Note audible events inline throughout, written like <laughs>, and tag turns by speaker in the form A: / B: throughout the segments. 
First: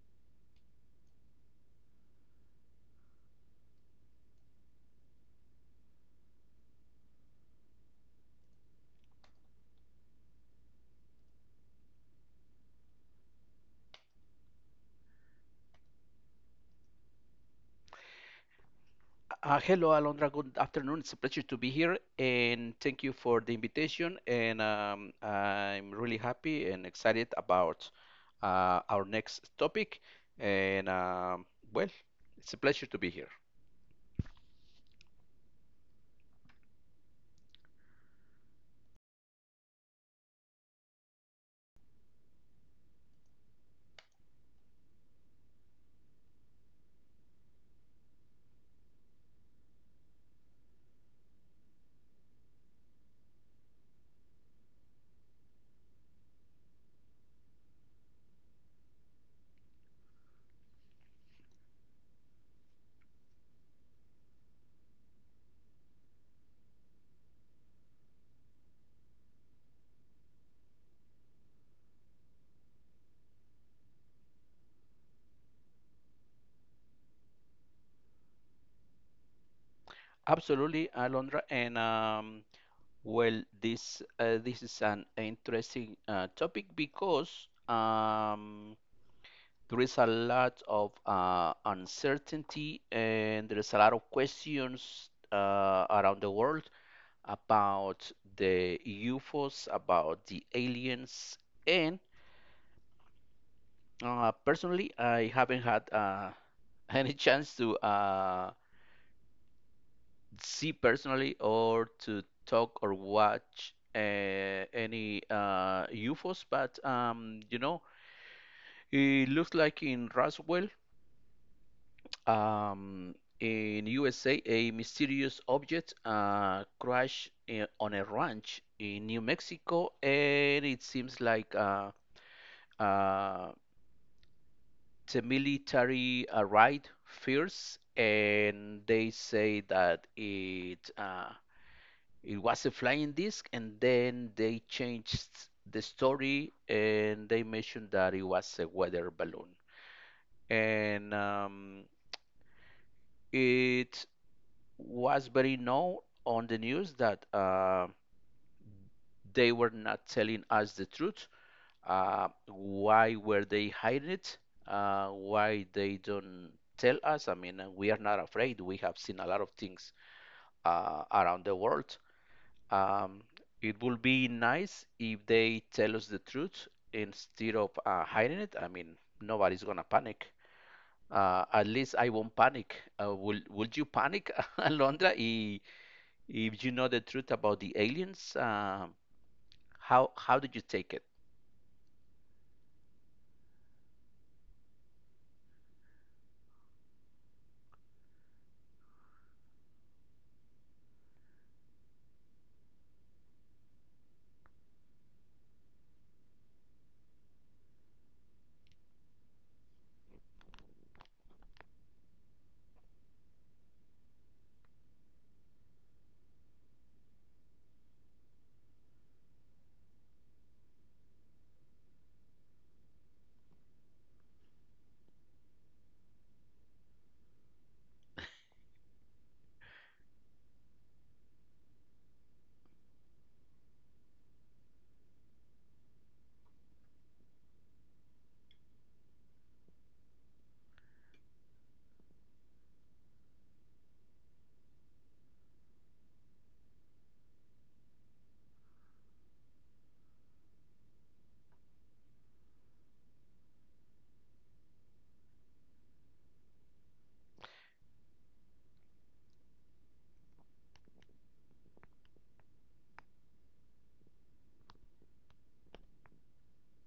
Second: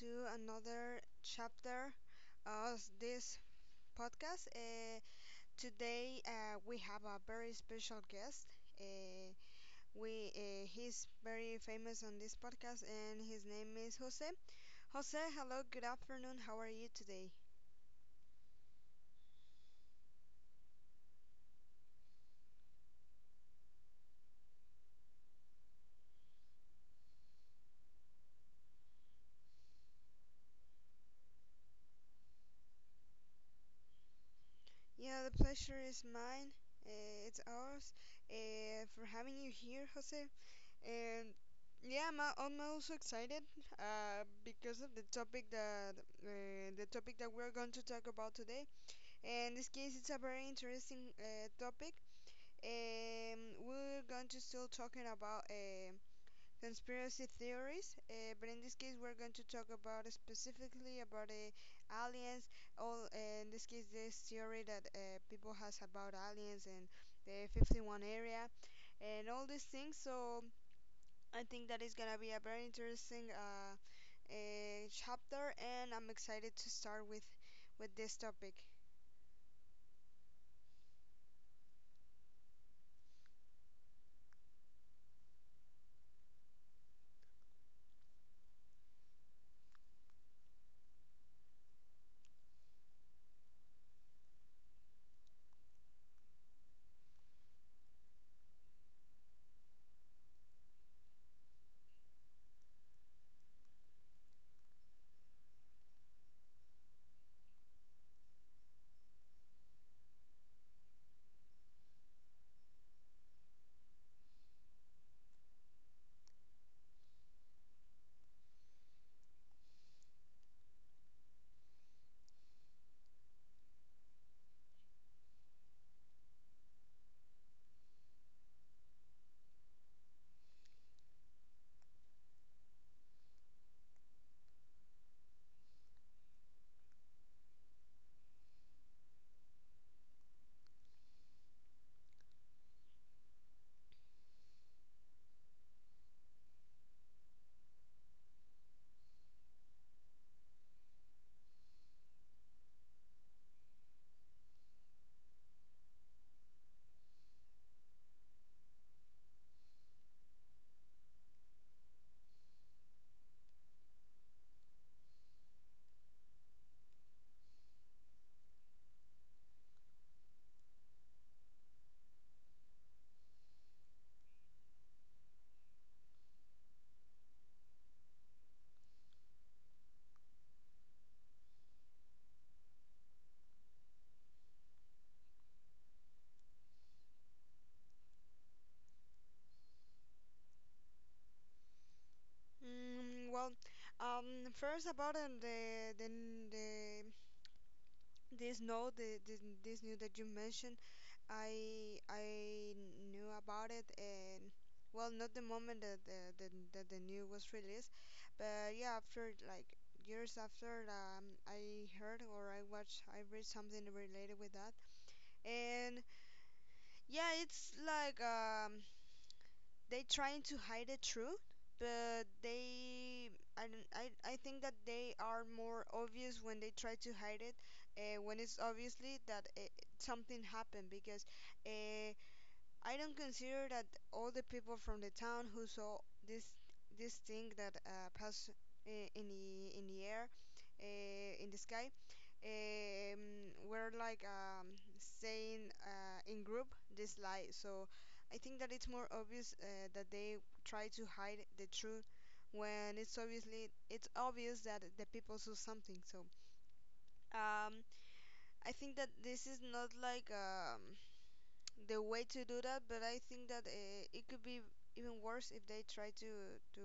A: to another chapter of this podcast. Today, we have a very special guest. Uh, we He's very famous on this podcast, and his name is Jose. Jose, hello, good afternoon. How are you today?
B: Hello, Alondra. Good afternoon. It's a pleasure to be here, and thank you for the invitation. And I'm really happy and excited about our next topic. And um, well, it's a pleasure to be here.
A: Yeah, the pleasure is mine. It's ours for having you here, Jose. And yeah, I'm also excited because of the topic that we're going to talk about today. In this case, it's a very interesting topic. Um, we're going to still talking about conspiracy theories, but in this case we're going to talk about specifically about aliens. All in this case, this theory that people has about aliens and the 51 area and all these things. So I think that is gonna be a very interesting chapter, and I'm excited to start with this topic.
B: Absolutely, Alondra. This is an interesting topic because there is a lot of uncertainty and there is a lot of questions around the world about the UFOs, about the aliens, and personally, I haven't had <laughs> any chance to see personally or to talk or watch any UFOs. But you know, it looks like in Roswell, um, in USA, a mysterious object crashed on a ranch in New Mexico, and it seems like. Uh, the military arrived first, and they say that it was a flying disc, and then they changed the story, and they mentioned that it was a weather balloon, and it was very known on the news that they were not telling us the truth. Why were they hiding it? Why they don't tell us? I mean, we are not afraid. We have seen a lot of things around the world. Um, it would be nice if they tell us the truth instead of hiding it. I mean, nobody's gonna panic. At least I won't panic. Will Would you panic, <laughs> Alondra, if you know the truth about the aliens? How did you take it?
A: Mm, well, first about the the This note, the, this new that you mentioned, I knew about it, and well, not the moment that that the new was released, but yeah, after like years after, I heard or I watched, I read something related with that, and yeah, it's like they trying to hide the truth but they I, don't- I think that they are more obvious when they try to hide it when it's obviously that something happened because uh, I don't consider that all the people from the town who saw this this thing that passed in the air in the sky were like saying in group this lie. So I think that it's more obvious that they try to hide the truth when it's obvious that the people saw something. So um, I think that this is not like the way to do that, but I think that it could be even worse if they try to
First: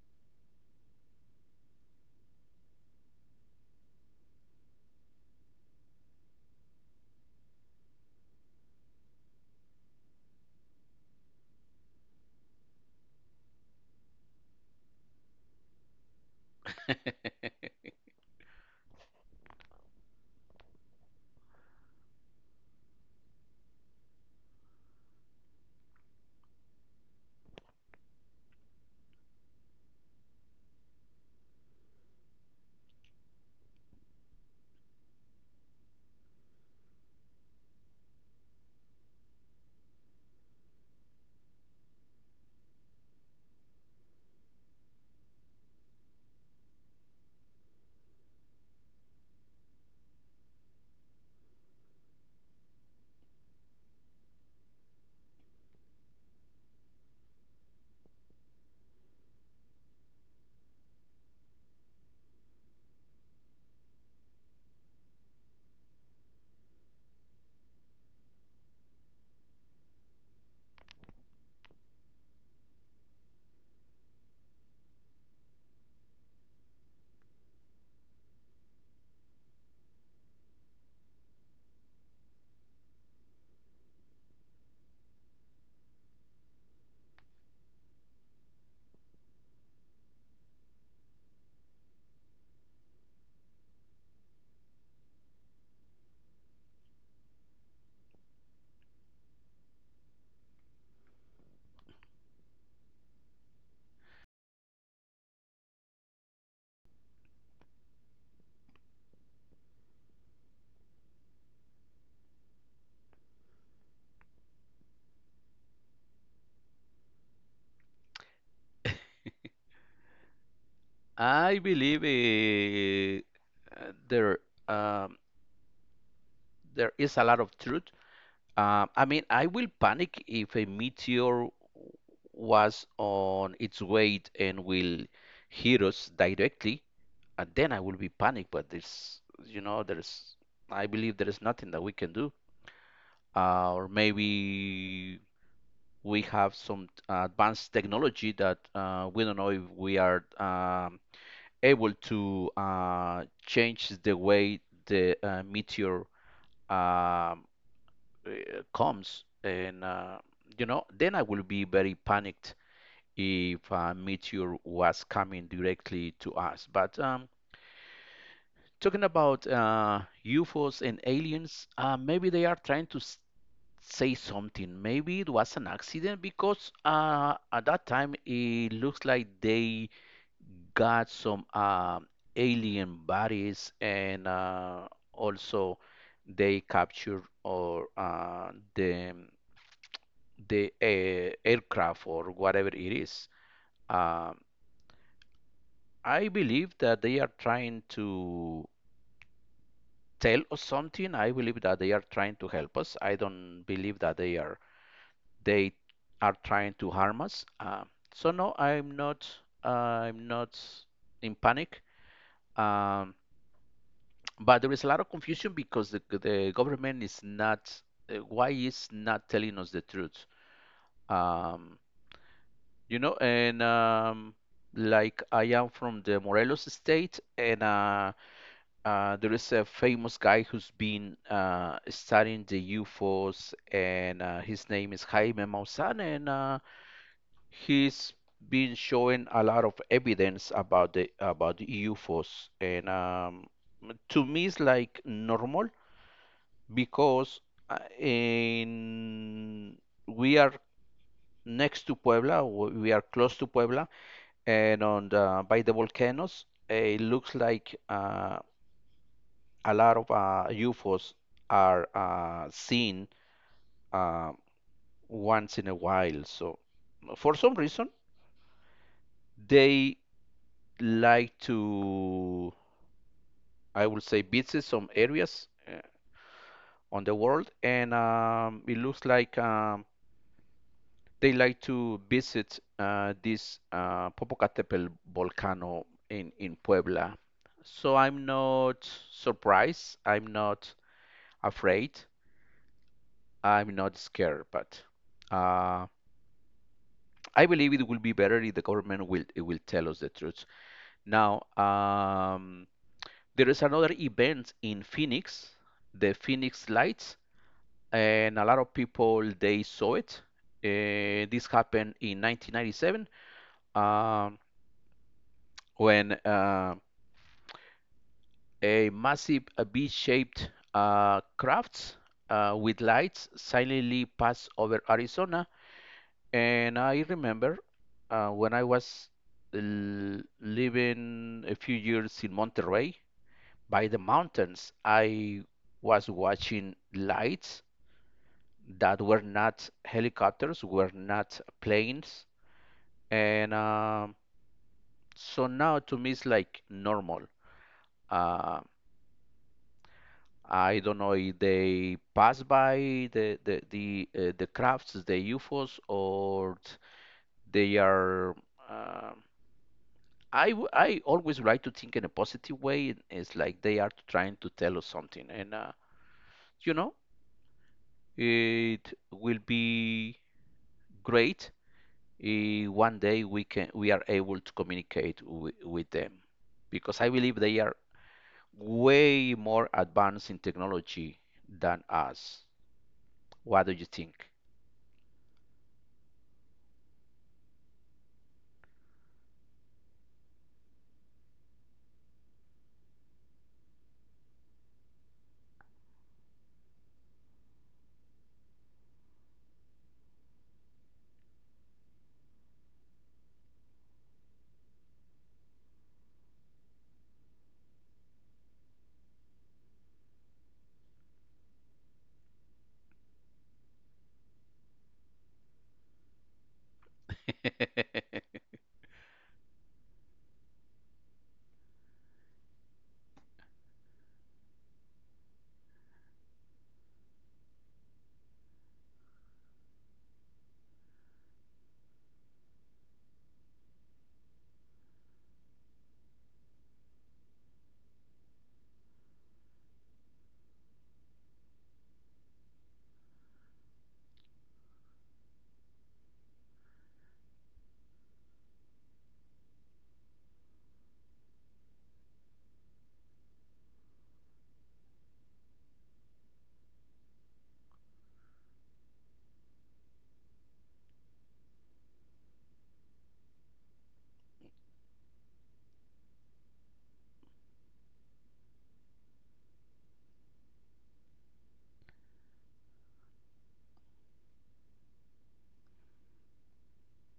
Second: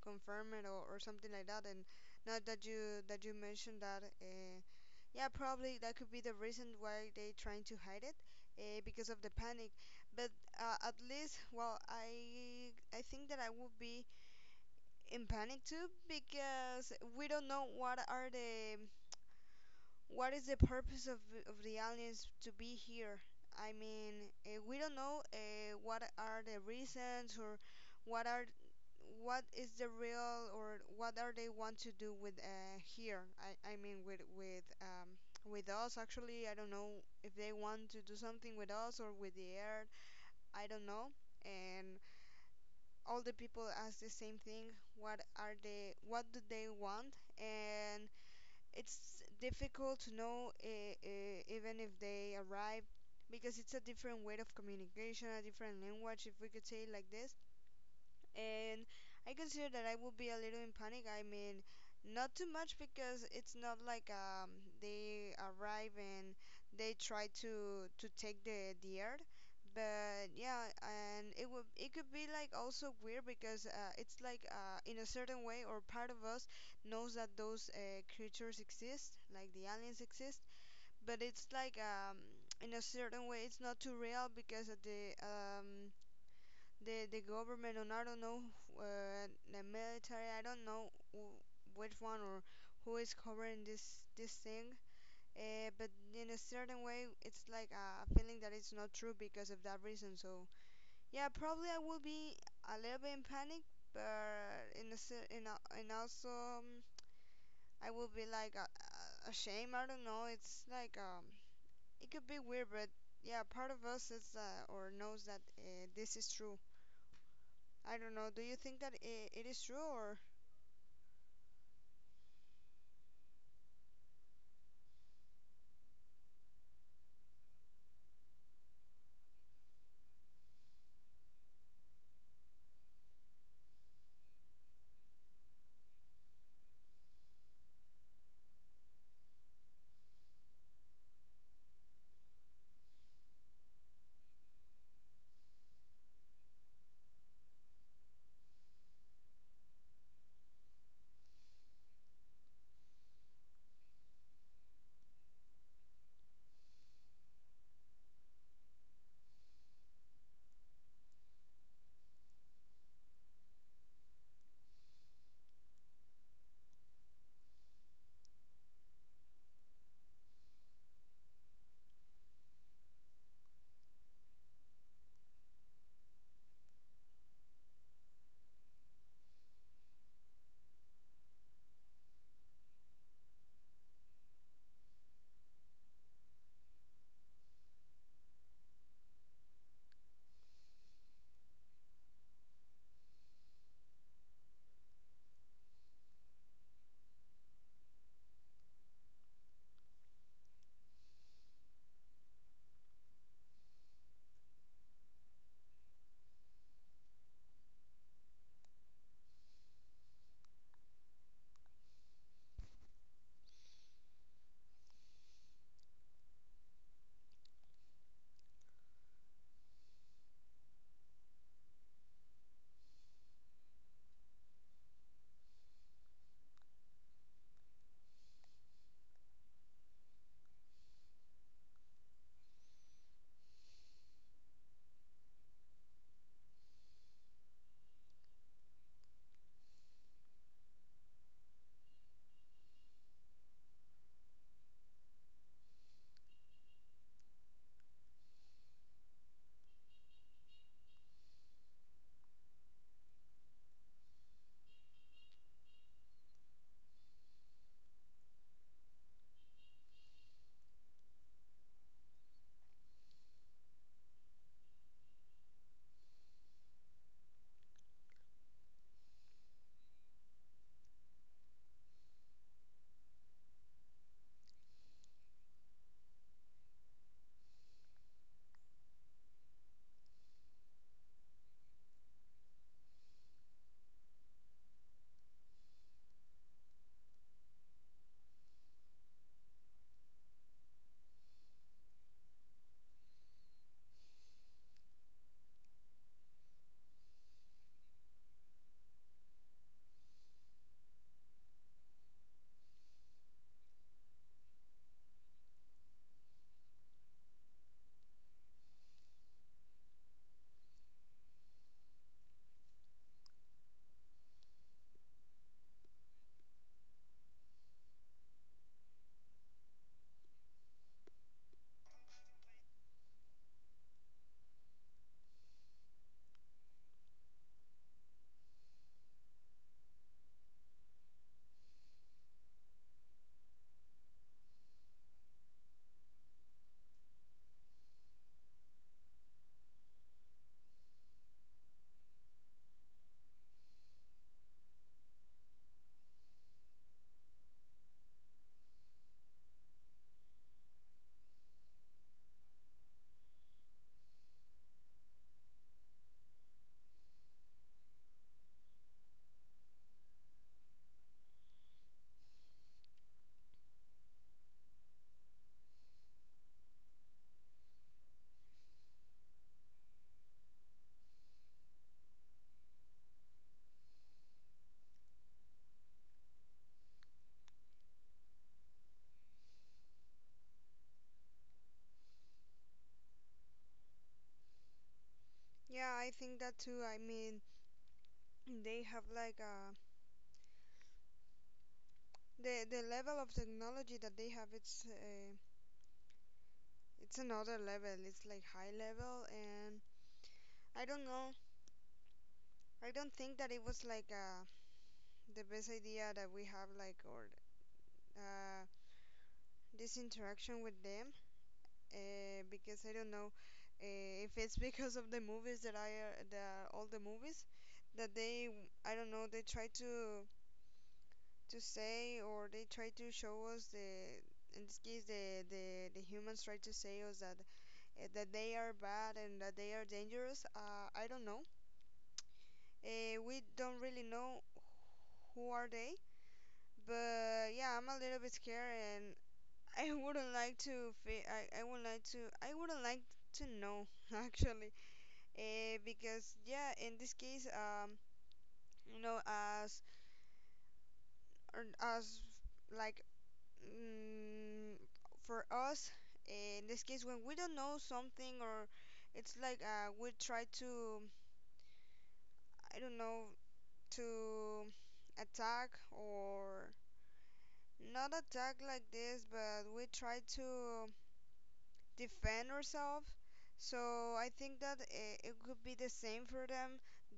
A: confirm it, or something like that. And now that you mentioned that, yeah, probably that could be the reason why they trying to hide it, because of the panic. But at least, well, I think that I would be in panic too because we don't know what is the purpose of the aliens to be here? I mean, we don't know what are the reasons or what are what is the real or what are they want to do with here? I mean with us actually. I don't know if they want to do something with us or with the earth. I don't know. And all the people ask the same thing. What are they? What do they want? And it's difficult to know even if they arrive because it's a different way of communication, a different language, if we could say it like this, and I consider that I will be a little in panic. I mean, not too much because it's not like they arrive and they try to take the earth. But yeah, and it could be like also weird because it's like in a certain way or part of us knows that those creatures exist, like the aliens exist. But it's like in a certain way, it's not too real because of the the government and I don't know the military. I don't know which one or who is covering this thing. But in a certain way, it's like a feeling that it's not true because of that reason. So yeah, probably I will be a little bit in panic, but in a cer- in a, and also I will be like a ashamed. I don't know. It's like it could be weird, but yeah, part of us is or knows that this is true. I don't know. Do you think that it is true or?
B: I believe um, there is a lot of truth. I mean, I will panic if a meteor was on its way and will hit us directly, and then I will be panicked. But there's, you know, there's, I believe there is nothing that we can do. Or maybe we have some advanced technology that we don't know if we are able to change the way the meteor um, comes. You know, then I will be very panicked if a meteor was coming directly to us. But talking about UFOs and aliens, maybe they are trying to say something. Maybe it was an accident because at that time it looks like they got some alien bodies and also they capture or the aircraft or whatever it is. Um, I believe that they are trying to tell us something. I believe that they are trying to help us. I don't believe that they are trying to harm us. So no, I'm not. I'm not in panic. Um, But there is a lot of confusion because the government is not why is not telling us the truth. Um, you know, and like I am from the Morelos state, and there is a famous guy who's been studying the UFOs, and his name is Jaime Maussan, and he's been showing a lot of evidence about the UFOs, and to me it's like normal because in we are next to Puebla, we are close to Puebla, and on by the volcanoes, it looks like a lot of UFOs are seen uh, once in a while. So for some reason, they like to, I would say, visit some areas on the world, and it looks like they like to visit this Popocatépetl volcano in Puebla. So I'm not surprised. I'm not afraid. I'm not scared, but uh, I believe it will be better if the government will tell us the truth. Now, there is another event in Phoenix, the Phoenix Lights, and a lot of people they saw it. This happened in 1997. Um, when A massive V-shaped crafts with lights silently passed over Arizona. And I remember when I was living a few years in Monterrey by the mountains, I was watching lights that were not helicopters, were not planes, and so now to me it's like normal. Uh, I don't know if they pass by the crafts, the UFOs, or they are. Uh, I always like to think in a positive way. It's like they are trying to tell us something, and you know, it will be great if one day we are able to communicate with them, because I believe they are way more advanced in technology than us. What do you think?
A: Yeah, I think that too. I mean, they have like the level of technology that they have. It's another level. It's like high level, and I don't know. I don't think that it was like the best idea that we have like or uh this interaction with them. Because I don't know if it's <laughs> because of the movies that I the all the movies that
B: <laughs>
A: they I don't know they try to say or they try to show us the in this case the humans try to say us that that they are bad and that they are dangerous I don't know, we don't really know who are they, but yeah I'm a little bit scared and <laughs> I wouldn't like to fe- I would like to I wouldn't like to know <laughs> actually because yeah in this case you know as as like mm, for us in this case when we don't know something or it's like we try to, I don't know, to attack or not attack like this but we try to defend ourselves, so I think that it could be the same for them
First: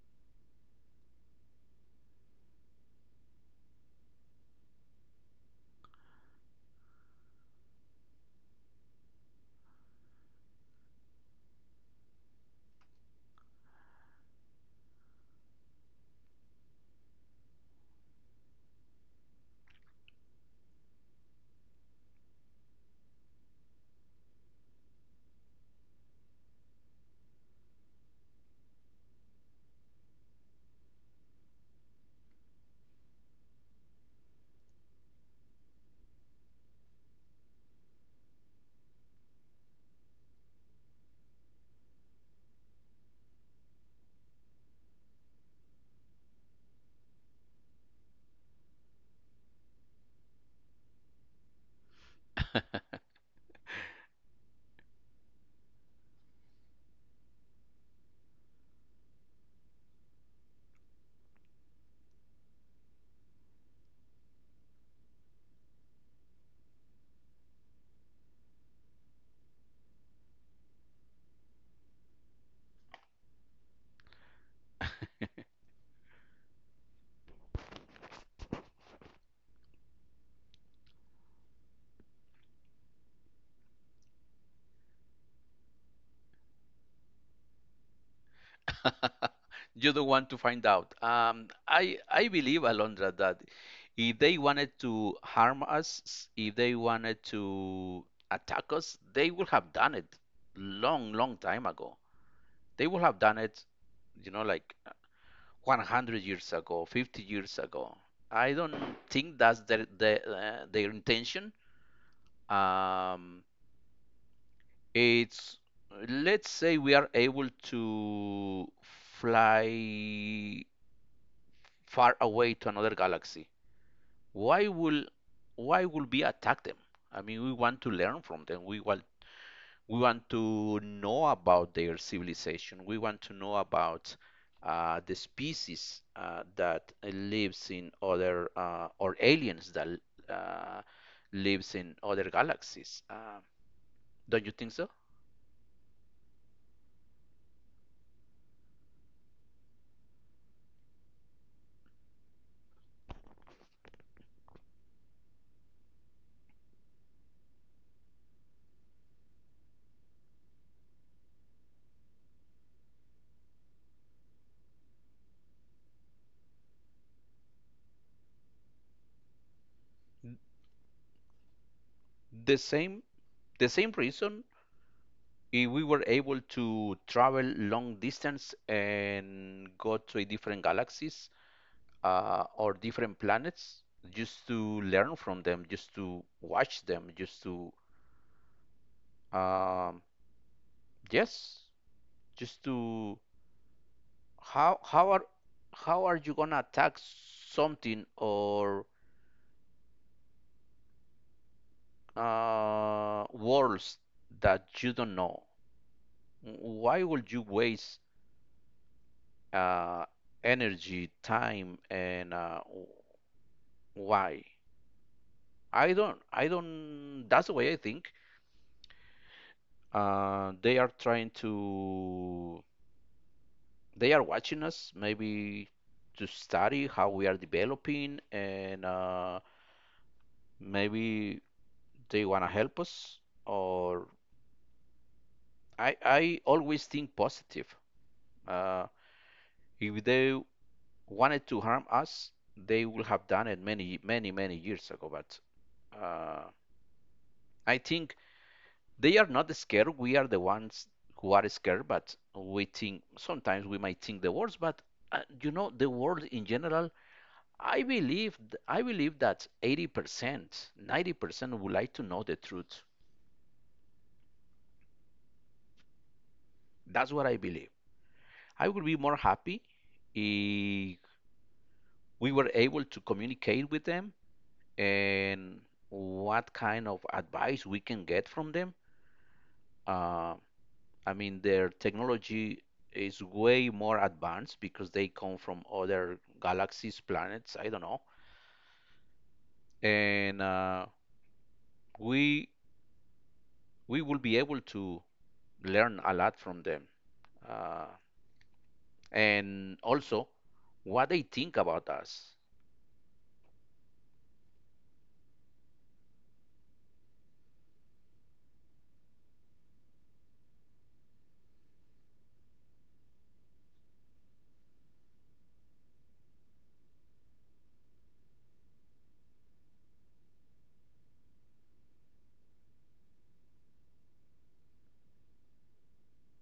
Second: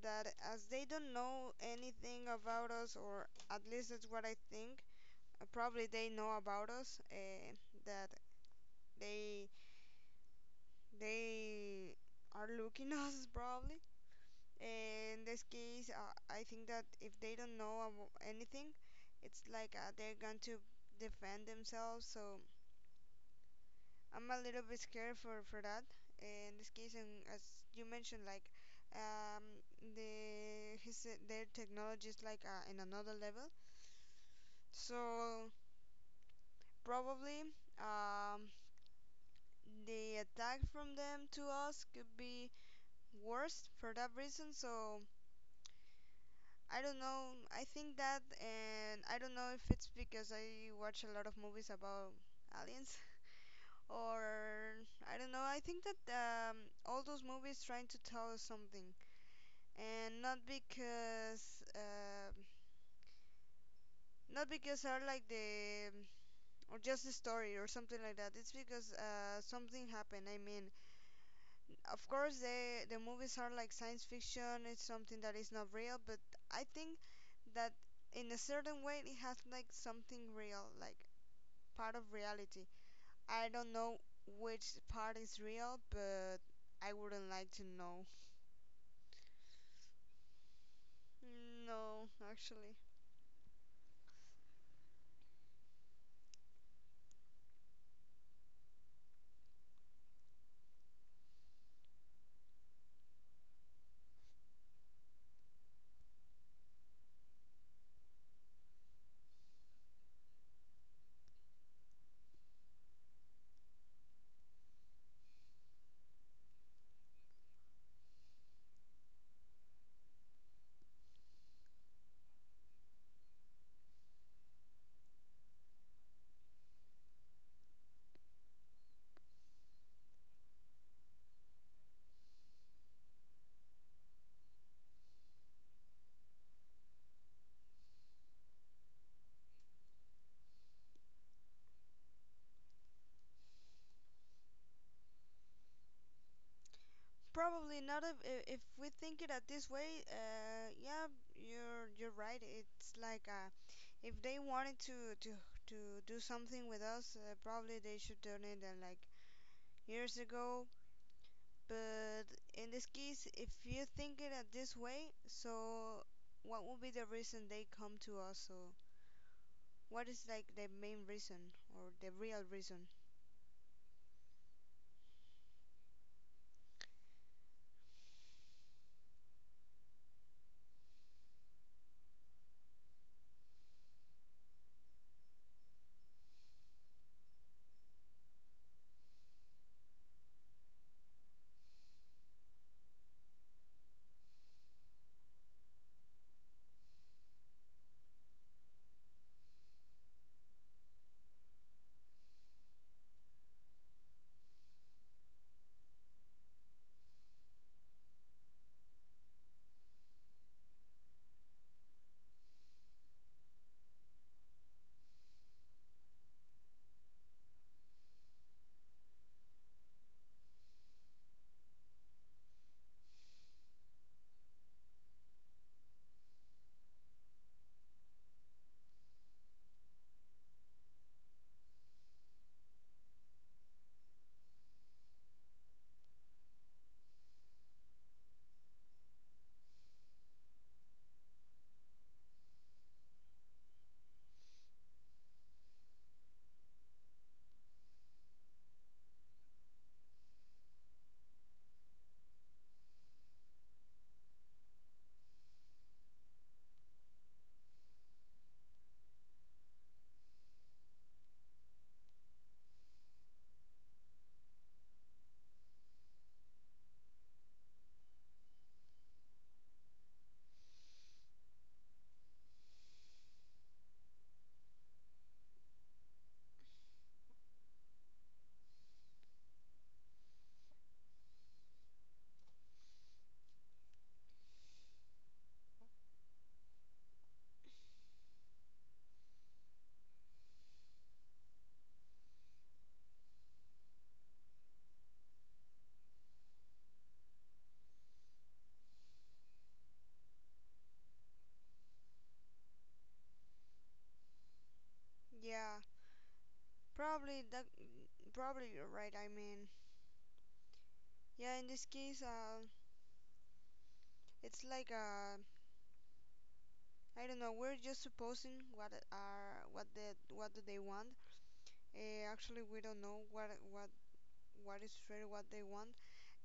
A: that as they don't know anything about us or at least that's what I think. Probably they know about us that they they are looking <laughs> us probably. In this case, I think that if they don't know anything, it's like they're going to defend themselves. So I'm a little bit scared for that. In this case, and as you mentioned, like um, their technology is like in another level. So probably um, the attack from them to us could be worse for that reason. So I don't know. I think that, and I don't know if it's because I watch a lot of movies about aliens, <laughs> or I don't know. I think that all those movies trying to tell us something, and not because not because are like the or just a story or something like that. It's because something happened. I mean, of course the movies are like science fiction, it's something that is not real, but I think that in a certain way it has like something real, like part of reality. I don't know which part is real, but I wouldn't like to know.
B: You don't want to find out. Um, I
A: No,
B: I believe,
A: actually.
B: Alondra, that if they wanted to harm us, if they wanted to attack us, they would have done it long, long time ago. They would have done it, you know, like 100 years ago, 50 years ago. I don't think that's their intention. Um, it's Let's say we are able to fly far away to another galaxy, why will why will we attack them? I mean, we want to learn from them. We want to know about their civilization. We want to know about the species that lives in other or aliens that uh, lives in other galaxies. Don't you think so?
A: Probably not. If we think it at this way, uh, yeah, you're right. It's like if they wanted to do something with us, probably they should donate and like years ago. But in this case, if you think it at this way, so what would be the reason they come to us? So what is like the main reason or the real
B: The
A: reason?
B: same the same reason we were able to travel long distance and go to a different galaxies or different planets just to learn from them, just to watch them, just to um, yes, just to how how are how are you gonna attack something or worlds that you don't know? Why would you waste uh, energy, time, and why? I don't. That's the way I think. Uh, they are trying to, they are watching us maybe to study how we are developing, and maybe they wanna help us. Or I always think positive. Uh, if they wanted to harm us, they would have done it many, many, many years ago. But uh, I think They are not scared. We are the ones who are scared, but we think sometimes we might think the worst. But You know, the world in general, I believe, I believe that 80%, 90% would like to know the truth. That's what I believe. I would be more happy if we were able to communicate with them and what kind of advice we can get from them. Uh, I mean, their technology is way more advanced because they come from other galaxies, planets, I don't know. And we we will be able to learn a lot from them. Uh, and also what they think about us.
A: Yeah, probably that. Probably you're right. I mean, yeah. In this case, it's like I don't know. We're just supposing what do they want. Actually, we don't know what is really what they want.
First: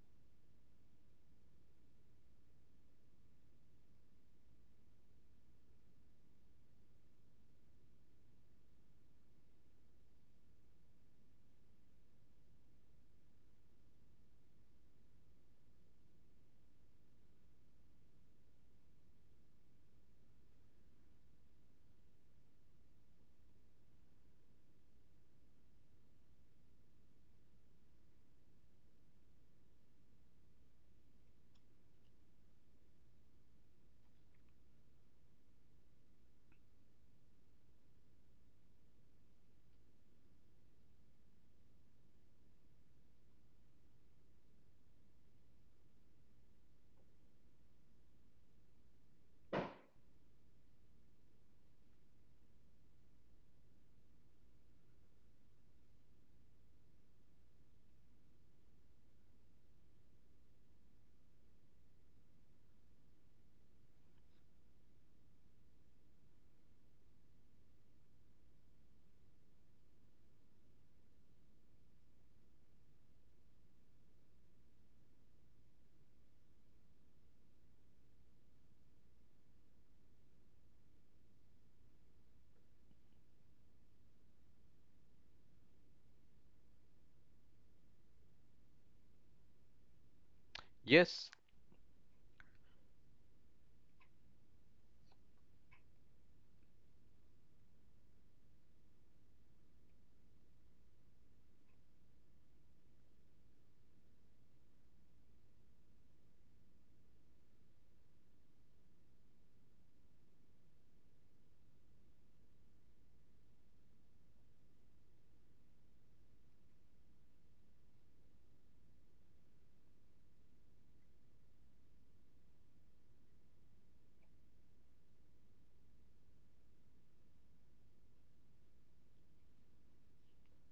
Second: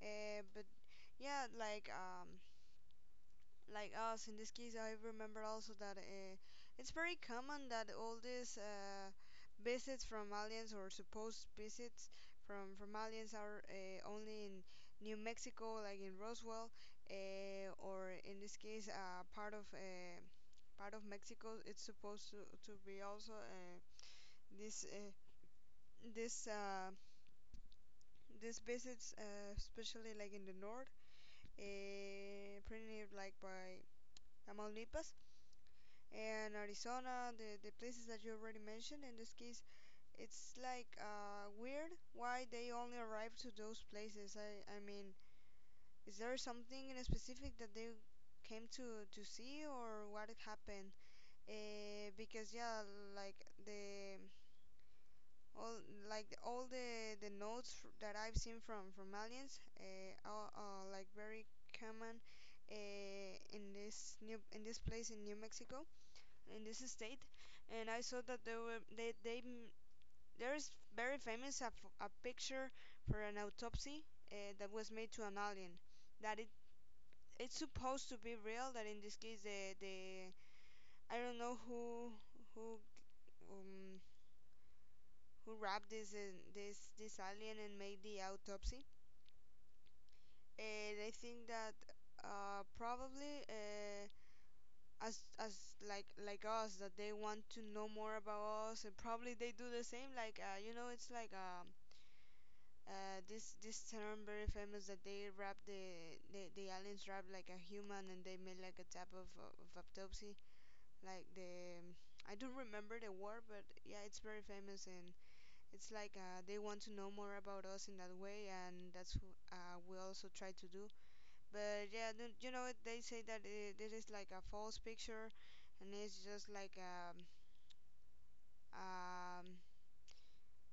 A: But yeah, like us in this case I remember also that it's very common that all these visits from aliens or supposed visits from aliens are only in new mexico like in roswell, or in this case part of mexico it's supposed to be also this this these visits especially like in the north printed like by Tamaulipas and Arizona, the places that you already mentioned. In this case, it's like weird why they only arrived to those places. I mean, is there something in specific that they came to see or what happened? Because yeah, like the all like all the notes that I've seen from aliens, are like very common in this place in New Mexico in this state, and I saw that there were they there is very famous a picture for an autopsy that was made to an alien that it's supposed to be real that in this case the I don't know who um who wrapped this alien and made the autopsy. They
B: Yes,
A: think that probably, as like us, that they want to know more about us, and probably they do the same, like, you know, it's like this term very famous that they wrap the aliens, wrap like a human, and they made like a type of autopsy, like the... I don't remember the word, but yeah, it's very famous. And it's like they want to know more about us in that way, and that's we also try to do. But yeah, you know, they say that I this is like a false picture, and it's just like a, um,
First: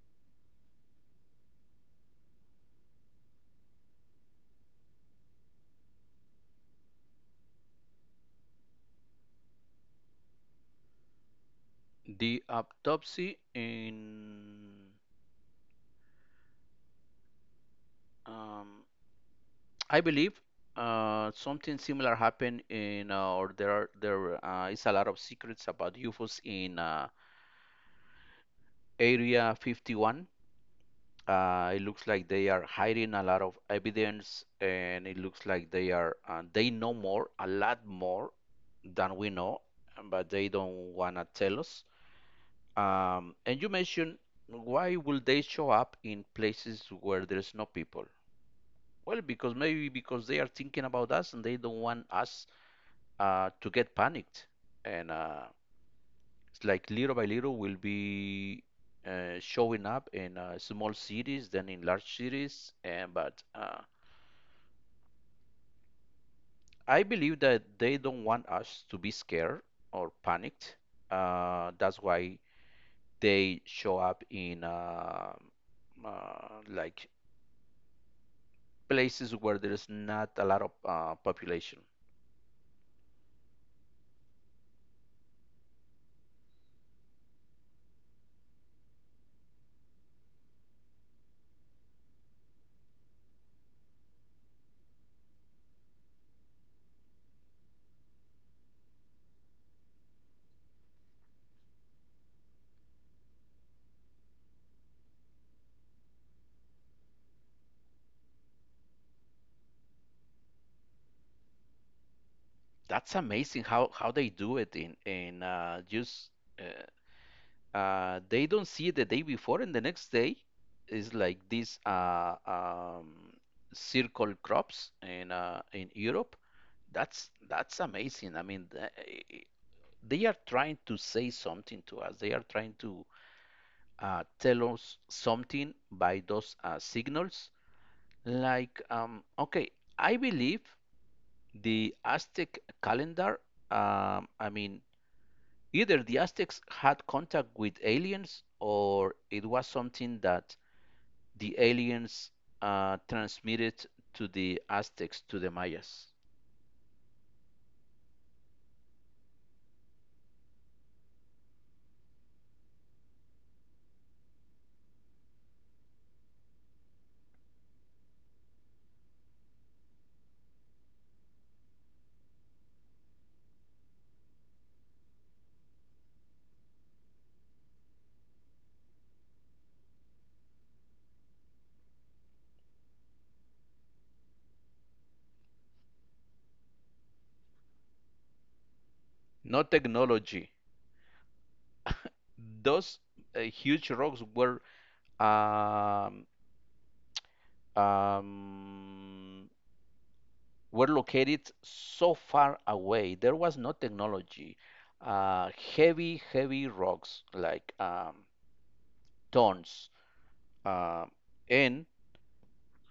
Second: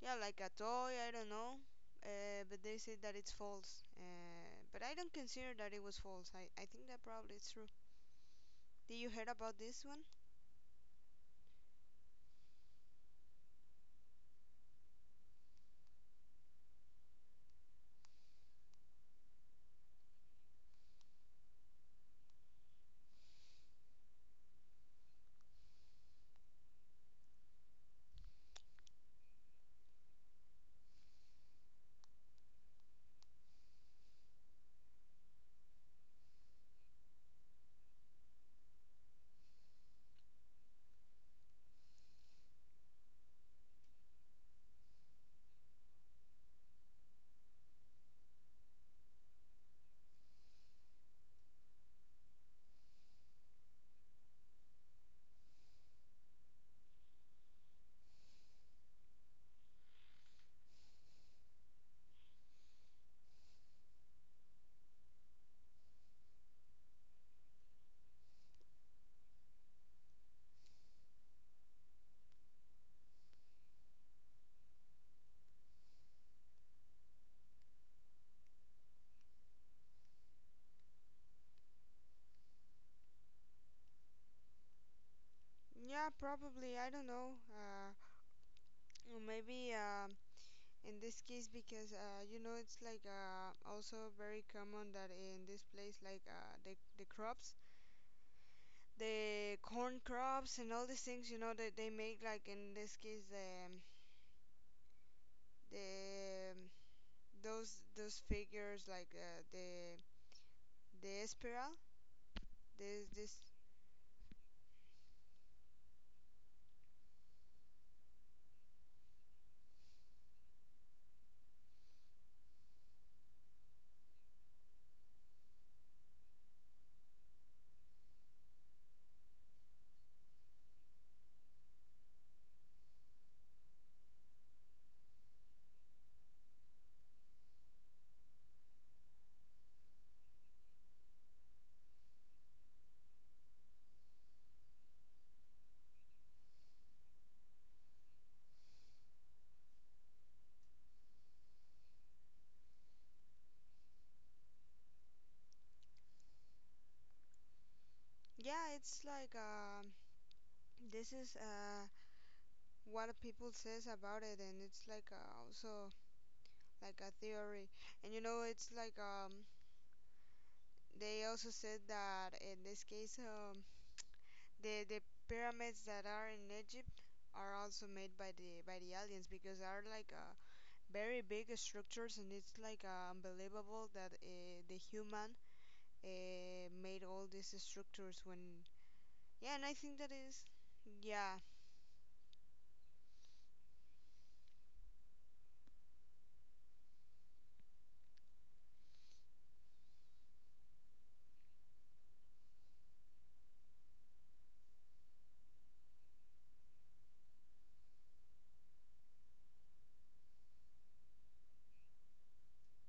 A: yeah, like a toy. I don't know. But they say that it's false. But I don't consider that it was false. I think that probably it's true. Did you heard about this one?
B: the autopsy in um, I believe something similar happened in or there is a lot of secrets about UFOs in Area 51. It looks like they are hiding a lot of evidence, and it looks like they know more, a lot more than we know, but they don't wanna tell us. And you mentioned why will they show up in places where there's no people? Well, because maybe because they are thinking about us and they don't want us to get panicked. And It's like little by little will be showing up in small cities, then in large cities. And but I believe that they don't want us to be scared or panicked. That's why they show up in like places where there's not a lot of population.
A: Yeah, probably. I don't know. Or maybe, in this case, because you know, it's like also very common that in this place, like the crops, the corn crops and all these things, you know, that they make, like in this case, the the those figures, like, the espiral, this
B: That's
A: this
B: amazing how they do it in just. Uh, they don't see it the day before, and the next day is like these circle crops in Europe. That's amazing. I mean, eh, they are trying to say something to us. They are trying to tell us something by those signals. Like, okay, I believe the Aztec calendar. I mean, either the Aztecs had contact with aliens or it was something that the aliens transmitted to the Aztecs, to the Mayas.
A: yeah, it's like this is what people says about it. And it's like also like a theory. And you know, it's like they also said that in this case, the pyramids that are in Egypt are also made by the aliens, because are like a... very big structures. And it's like unbelievable that the human made all these structures when... yeah.
B: No
A: And I think that is...
B: technology.
A: yeah.
B: Those huge rocks um, um, were located so far away. There was no technology. Uh, Heavy, heavy rocks like tons. Uh, and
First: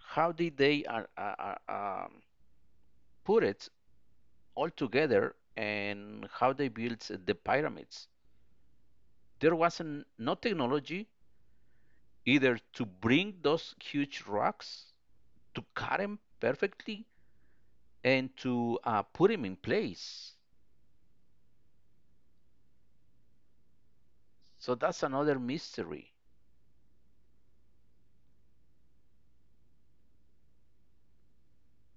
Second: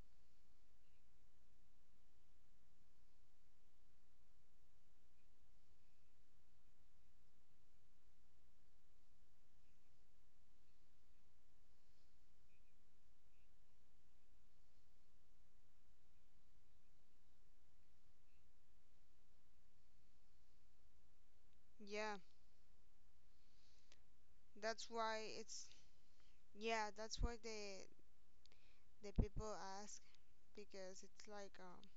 B: how did they um, put it all together and how they built the pyramids. There wasn't no technology either to bring those huge rocks, to cut them perfectly, and to put them in place.
A: Yeah,
B: So
A: that's
B: that's
A: why
B: another
A: it's...
B: mystery.
A: yeah, that's why the people ask, because it's like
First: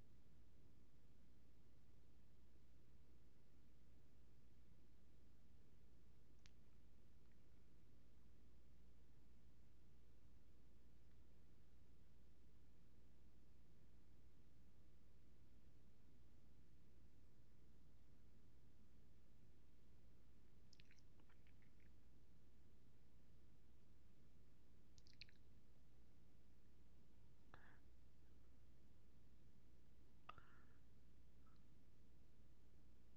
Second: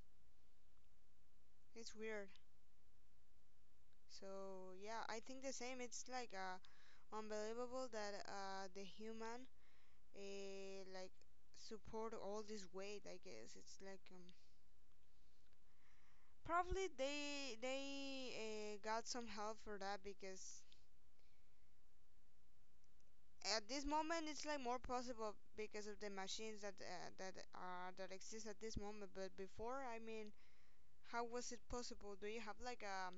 A: it's weird. So yeah, I think the same. It's like unbelievable that the human, like, support all this weight, I guess. It's like probably they got some help for that, because at this moment it's like more possible because of the machines that that exist at this moment. But before, I mean, how was it possible? Do you have like a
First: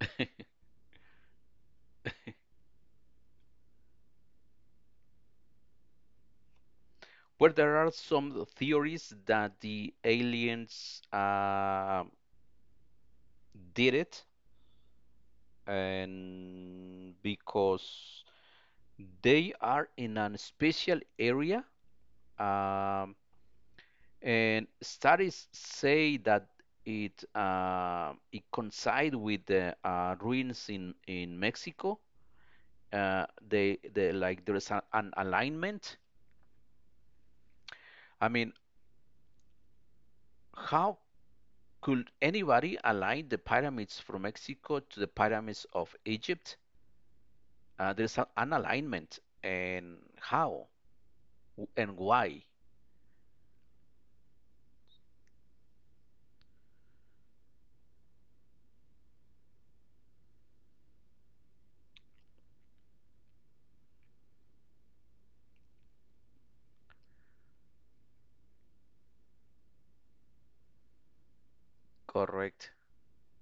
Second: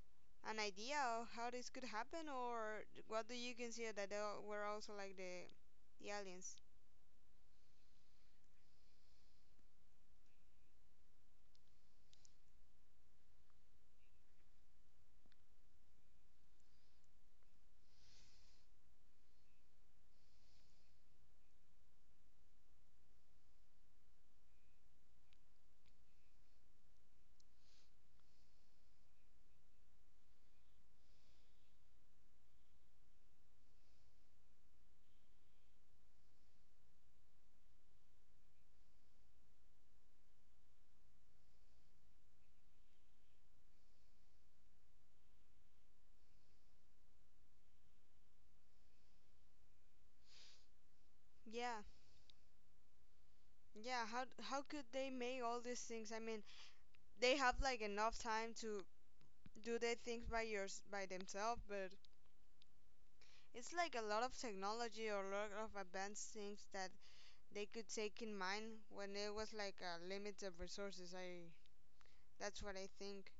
B: <laughs>
A: an idea of how this could happen, or what do you consider? That were also like the, aliens?
B: Where there are some theories that the aliens did it, and because they are in a special area um, And studies say that it coincide with the ruins in Mexico. They like There is a, an alignment. I mean, how could anybody align the pyramids from Mexico to the pyramids of Egypt? There's a, an alignment, and how
A: Yeah,
B: and why?
A: yeah. How could they make all these things? I mean, they have like enough time to do their things by themselves, but it's like a lot of technology or a lot of advanced things that they could take in mind when it was like a limit of resources. I That's
B: Correct.
A: what I think.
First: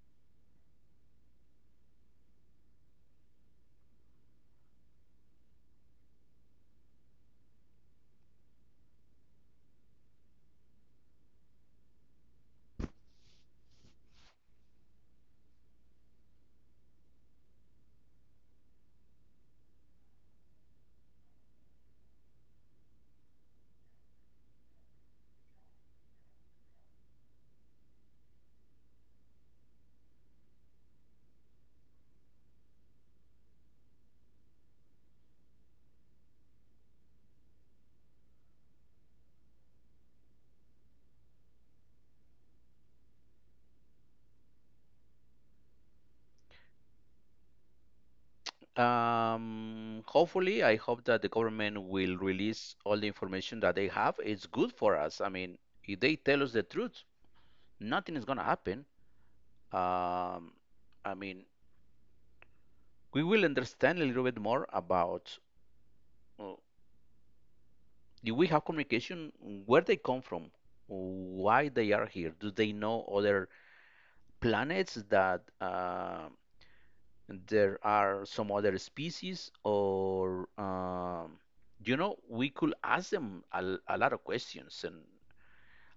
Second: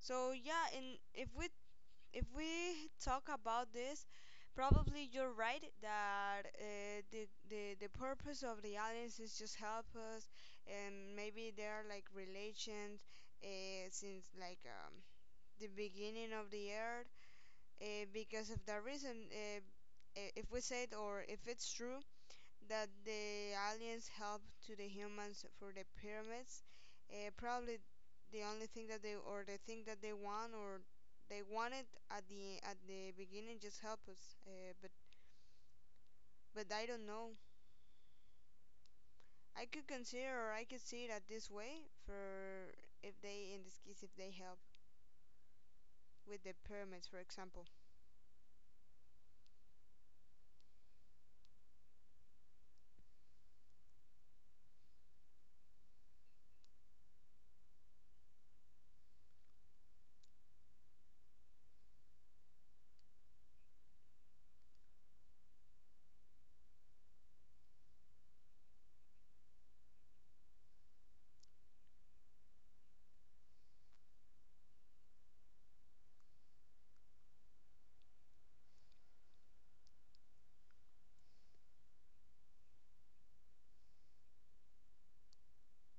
A: So yeah, and if we talk about this, probably you're right that, the, the purpose of the aliens is just help us, and maybe they are like relations, since like, the beginning of the earth, because of that reason. If we said, or if it's true that the aliens helped to the humans for the pyramids, probably the only thing that they, or the thing that they want, or they wanted at the beginning, just help us, but I don't know. I could consider, or I could see it at this way for, if they, in this case, if they help with the pyramids, for example.
B: Hopefully, I hope that the government will release all the information that they have. It's good for us. I mean, if they tell us the truth, nothing is gonna happen. Um, I mean, we will understand a little bit more about uh, if we have communication, where they come from, why they are here. Do they know other planets that there are some other species, or you know, we could ask them a, a lot of questions, and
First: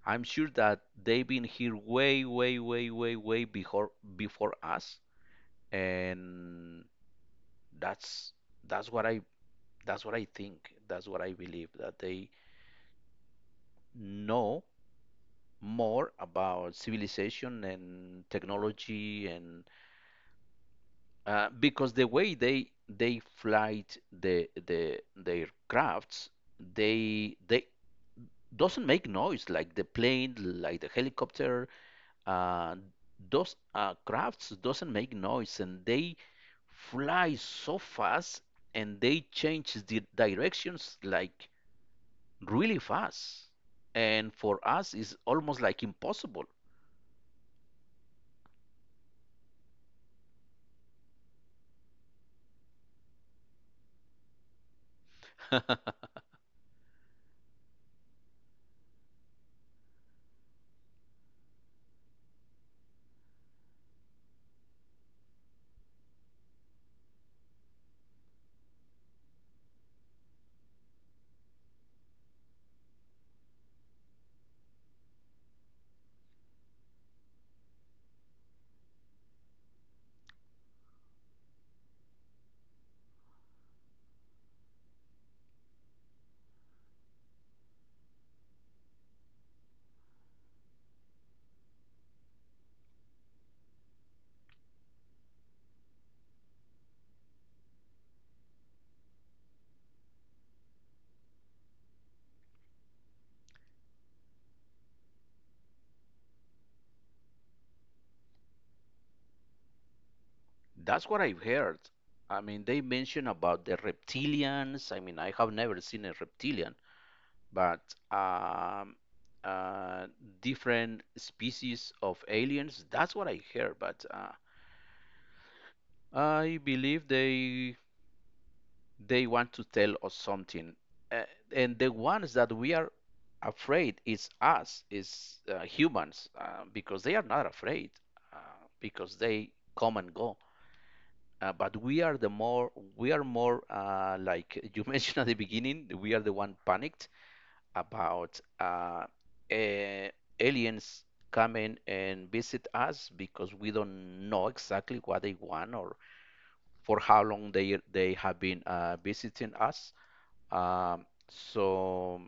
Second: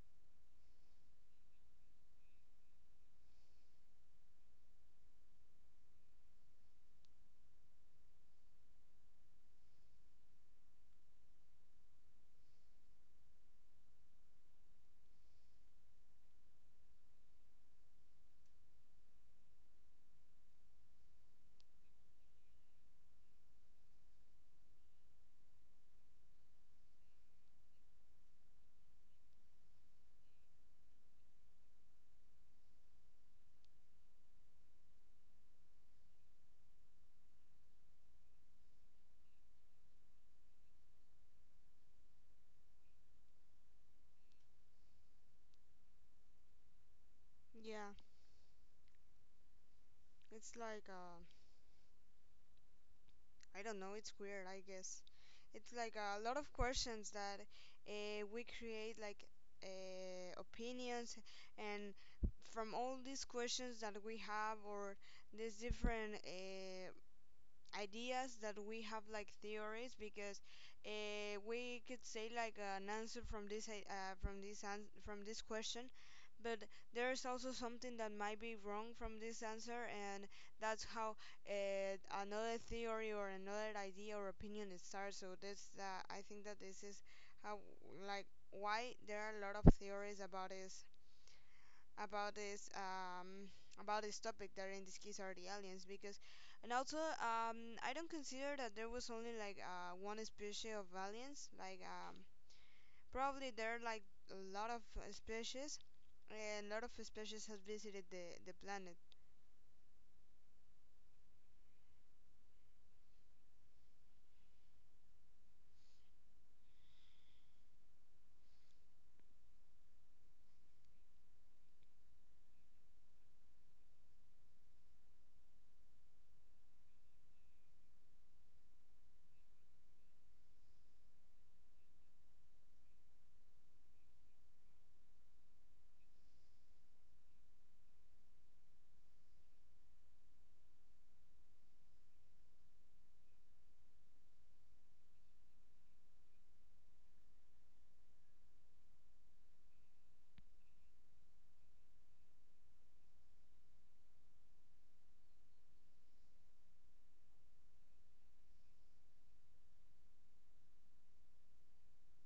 B: I'm sure that they've been here way, way, way, way, way before us, and that's that's what I that's what I think. That's what I believe that they know more about civilization and technology and, because the way they flight the their crafts, they doesn't make noise like the plane, like the helicopter. Uh, those uh, crafts doesn't make noise, and they fly so fast, and they change the directions like really fast, and for us it's almost like impossible.
A: Yeah, it's like, I don't know. It's weird, I guess. It's
B: <laughs>
A: like a lot of questions that we create, like, opinions, and from all these questions that we have, or these different ideas that we have, like theories, because we could say like an answer from this I- from this an- from this question, but there is also something that might be wrong from this answer. And that's how, uh, another theory or another idea or opinion is started. So this, I think that this is how, like, why there are a lot of theories about this, about this um, about this topic, that in this case are the aliens. Because... and also, I don't consider that there was only like one species of aliens, like, probably there are like a lot of species, and a lot of species has visited the planet.
B: That's what I've heard. I mean, they mention about the reptilians. I mean, I have never seen a reptilian, but um, uh, different species of aliens. That's what I hear. But I believe they want to tell us something. Uh, and the ones that we are afraid is us, is humans, because they are not afraid, uh, because they come and go. But we are the more, we are more like <laughs> you mentioned at the beginning. We are the one panicked about eh, aliens coming and visit us because we don't know exactly what they want or for how long they have been visiting us. So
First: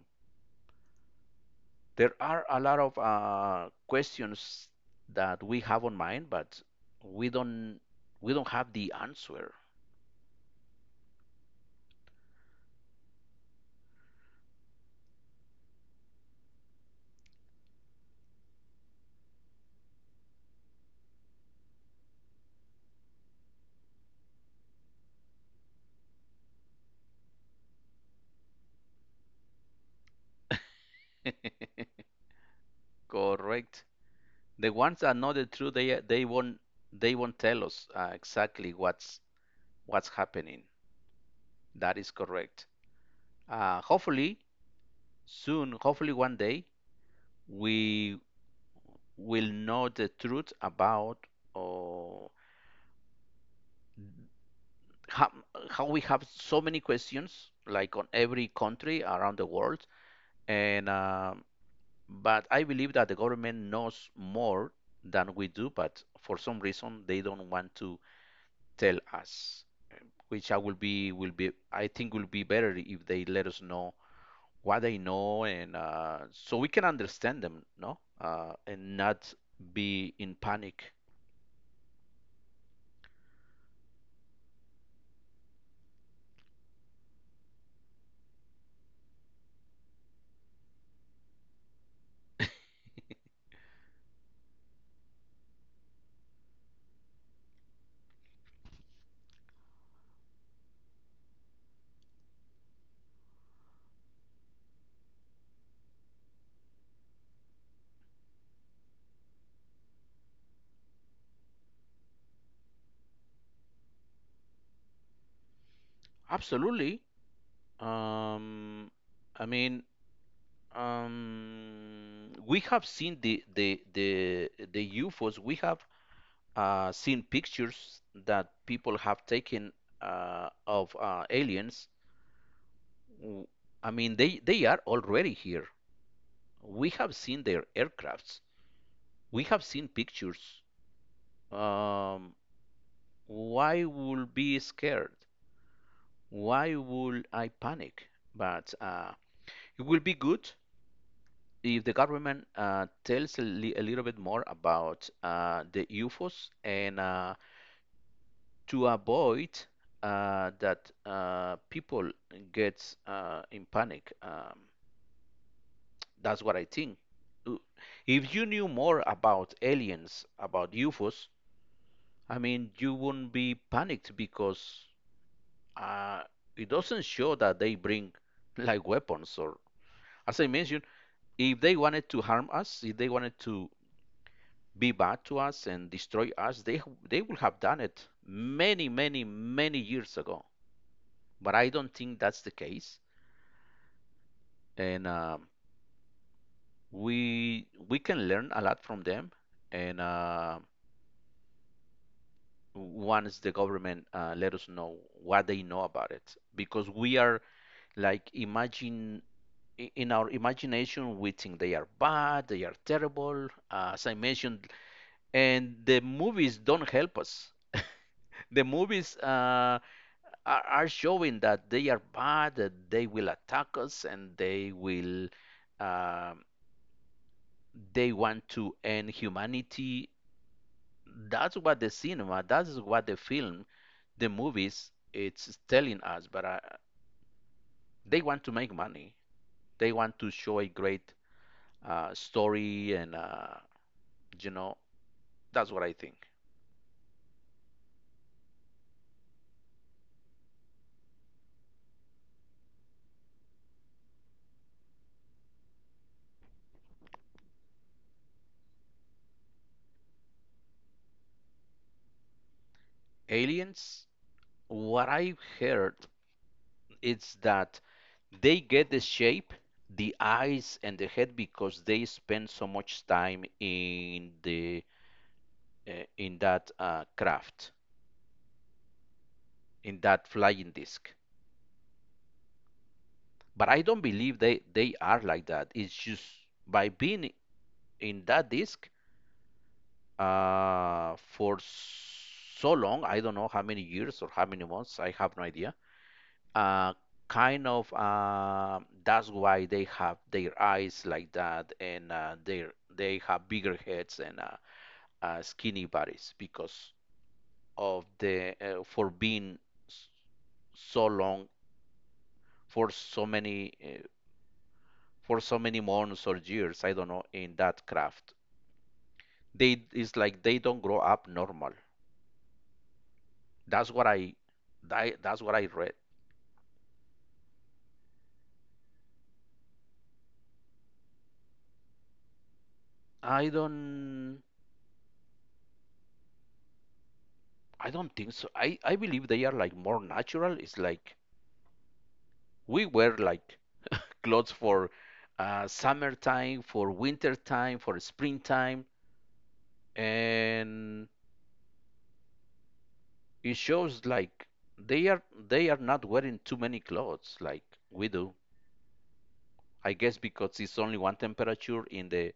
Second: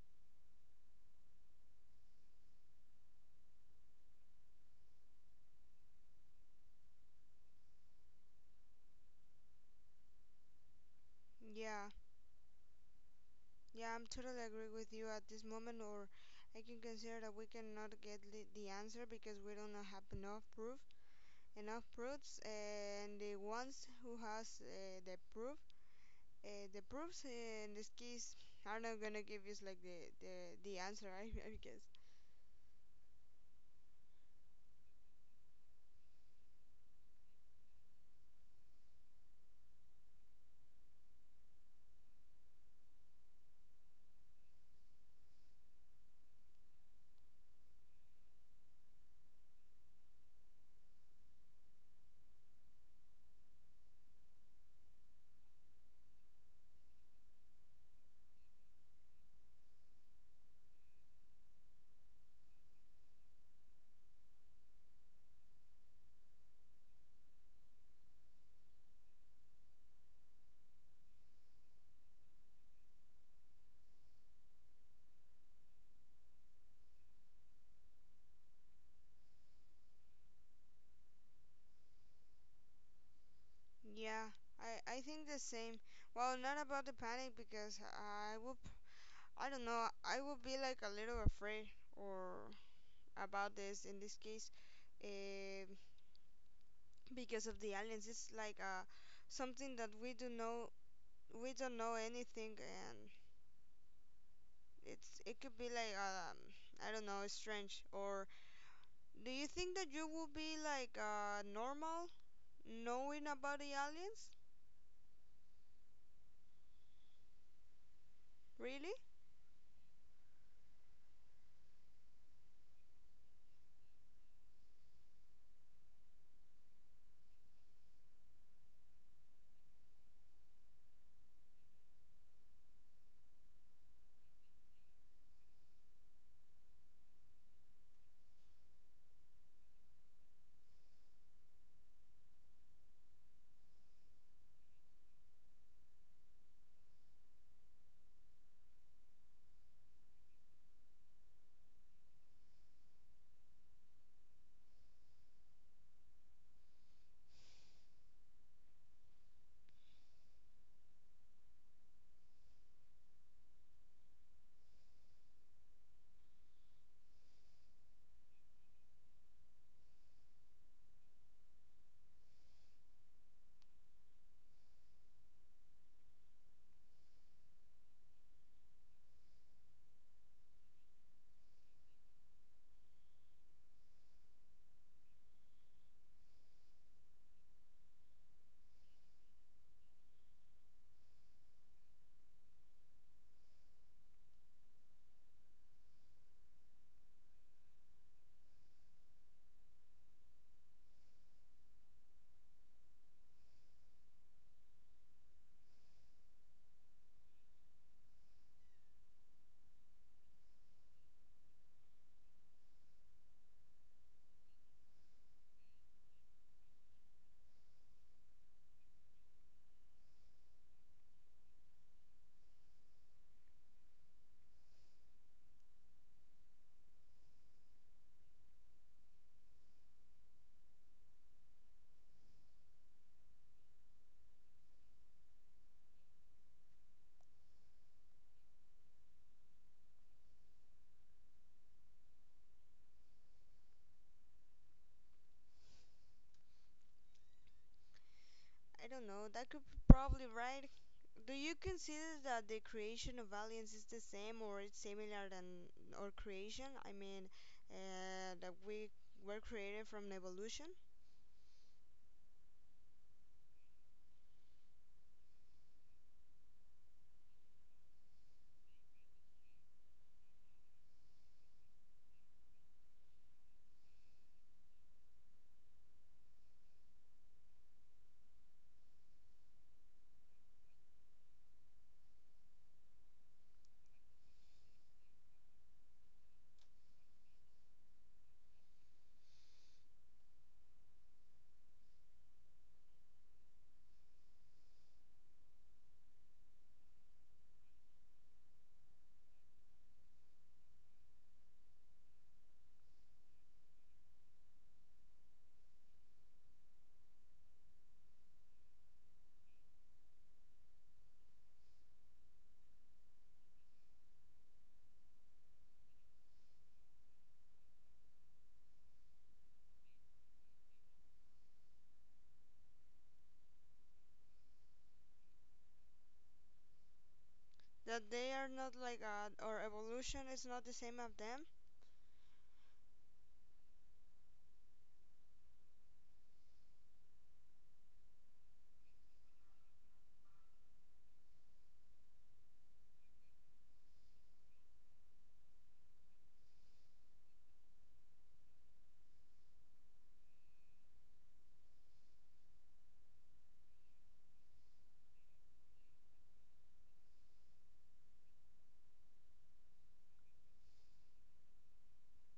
B: there are a lot of questions that we have on mind, but we don't we don't have the answer.
A: Yeah, yeah, I'm totally agree with you at this moment, or I can consider that we cannot get the answer, because we don't have enough proof, enough proofs, and the ones who has the proof... the proofs, in this case, are not gonna give us like the answer, right? <laughs> I guess.
B: <laughs> Correct. The ones that know the truth, they won't, they won't tell us exactly what's happening. That is correct. Uh, hopefully soon, hopefully one day, we will know the truth about, uh, how, how we have so many questions like on every country around the world. And but I believe that the government knows more than we do, but for some reason they don't want to tell us, which I will be I think will be better if they let us know what they know, and so we can understand them, no? And not be in panic.
A: Yeah, I think the same. Well, not about the panic, because I don't know, I would be like a little afraid, or about this, in this case, uh, because of the aliens. It's like something that we do know... we don't know anything. And it could be like, I don't know, strange, or... do you think that you will be like normal knowing about the aliens?
B: Absolutely. Um,
A: Really?
B: I mean, we have seen the UFOs. We have seen pictures that people have taken of aliens. W- I mean, they are already here. We have seen their aircrafts. We have seen pictures. Um, why would be scared? Why would I panic? But it will be good if the government tells a, a little bit more about the UFOs, and to avoid that people get in panic. That's what I think. Uh, If you knew more about aliens, about UFOs, I mean, you wouldn't be panicked because uh, it doesn't show that they bring <laughs> like weapons. Or as I mentioned, if they wanted to harm us, if they wanted to be bad to us and destroy us, they would have done it many, many, many years ago. But I don't think that's the case. And we can learn a lot from them. And once the government let us know what they know about it, because we are, like, imagine, in our imagination we think they are bad, they are terrible, as I mentioned. And the movies don't help us. <laughs> The movies, are showing that they are bad, that they will attack us, and they will, um they want to end humanity. That's what the cinema, that's what the film, the movies it's telling us. But they want to make money. They want to show a great story. And you know, that's what I think.
A: I don't know. That could be probably right. Do you consider that the creation of aliens is the same, or it's similar than our creation? I mean, that we were created from evolution?
B: Aliens, what I've heard is that they get the shape, the eyes, and the head because they spend so much time in the in that craft, in that flying disc. But I don't believe they are like that. It's just by being in that disc for so long. I don't know how many years or how many months. I have no idea. uh, kind of uh, that's why they have their eyes like that, and their they have bigger heads, and skinny bodies because of the, for being s- so long, for so many uh, for so many months or years, I don't know, in that craft. They, it's like they don't grow up normal. That's what I, that's what I read.
A: That they are not like, our evolution is not the same as them?
B: I don't I don't think so. I believe they are like more natural. It's like we were like <laughs> clothes for summertime, for wintertime, for springtime, and it shows like they are, they are not wearing too many clothes like we do. I guess because it's only one temperature in the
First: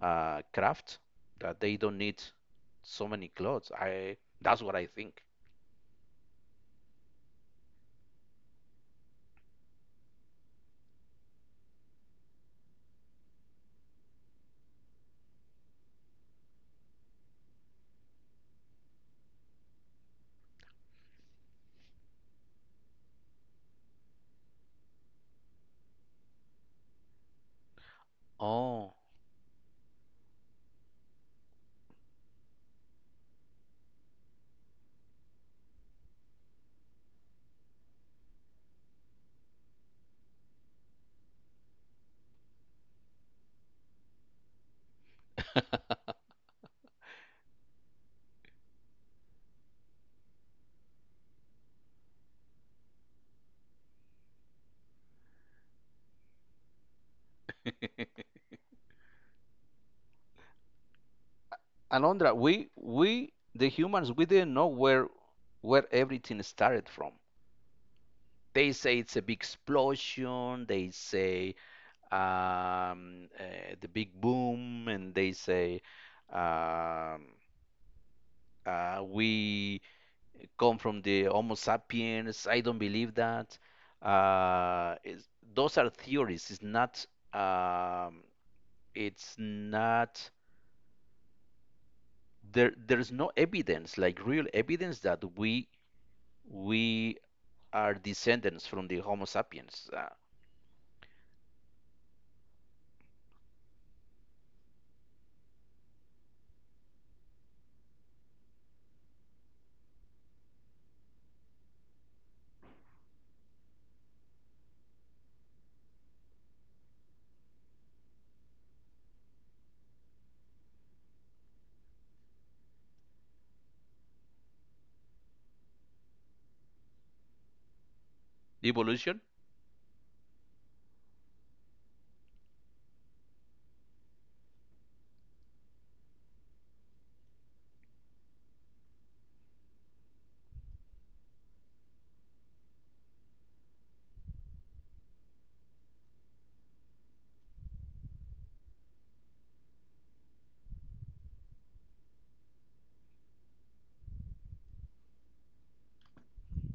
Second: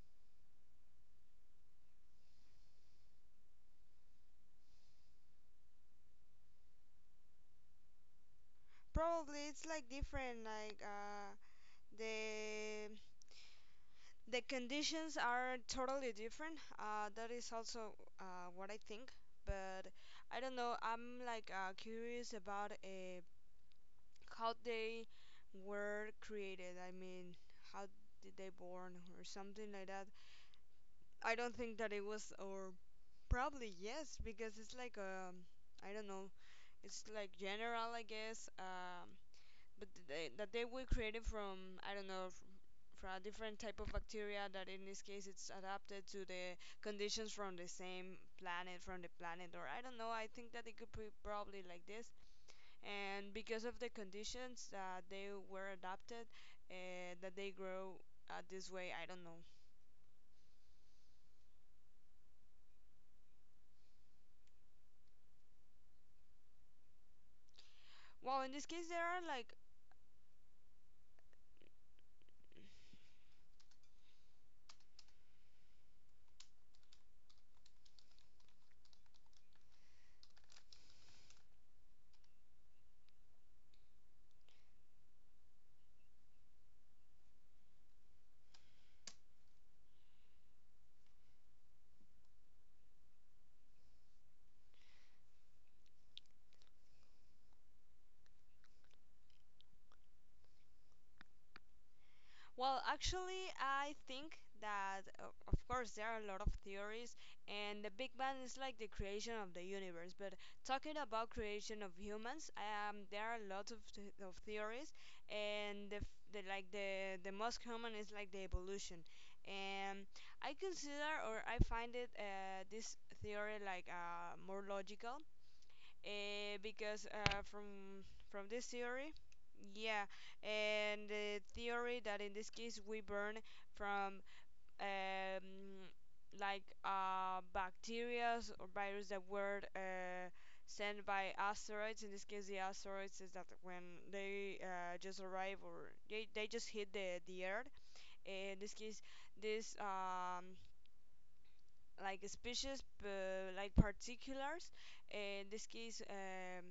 B: craft, that they don't need so many clothes. I, that's what I think.
A: Probably it's like different, like, the conditions are totally different. That is also what I think, but I don't know. I'm like curious about how they were created. I mean, how did they born,
B: Oh,
A: or something like that. I don't think that it was, or probably yes, because it's like, I don't know. It's like general, I guess. But they, that they were created from, I don't know, for a different type of bacteria that in this case it's adapted to the conditions from the same planet, from the planet, or I don't know. I think that it could be probably like this, and because of the conditions that they were adapted, that they grow, this way. I don't know.
B: Alondra, we the humans, we didn't know where everything started from.
A: Well, in this
B: They
A: case
B: say
A: there
B: it's a
A: are
B: big
A: like...
B: explosion. They say the big boom, and they say um, we come from the Homo sapiens. I don't believe that. It's, those are theories. It's not. Um, it's not. There, there's no evidence, like real evidence, that we are descendants from the Homo sapiens.
A: Well, actually, I think that, of course, there are a lot of theories, and the Big Bang is like the creation of the universe. But talking about creation of humans, there are a lot of, of theories, and the, f- the like the most common is like the evolution. And I consider, or I find it, this theory like, more logical, because, from this theory,
B: Evolution?
A: yeah, and the theory that in this case we burn from, um, like, bacteria or virus that were sent by asteroids. In this case, the asteroids is that when they just arrive, or they just hit the Earth. In this case, this, like species but like particulars. In this case,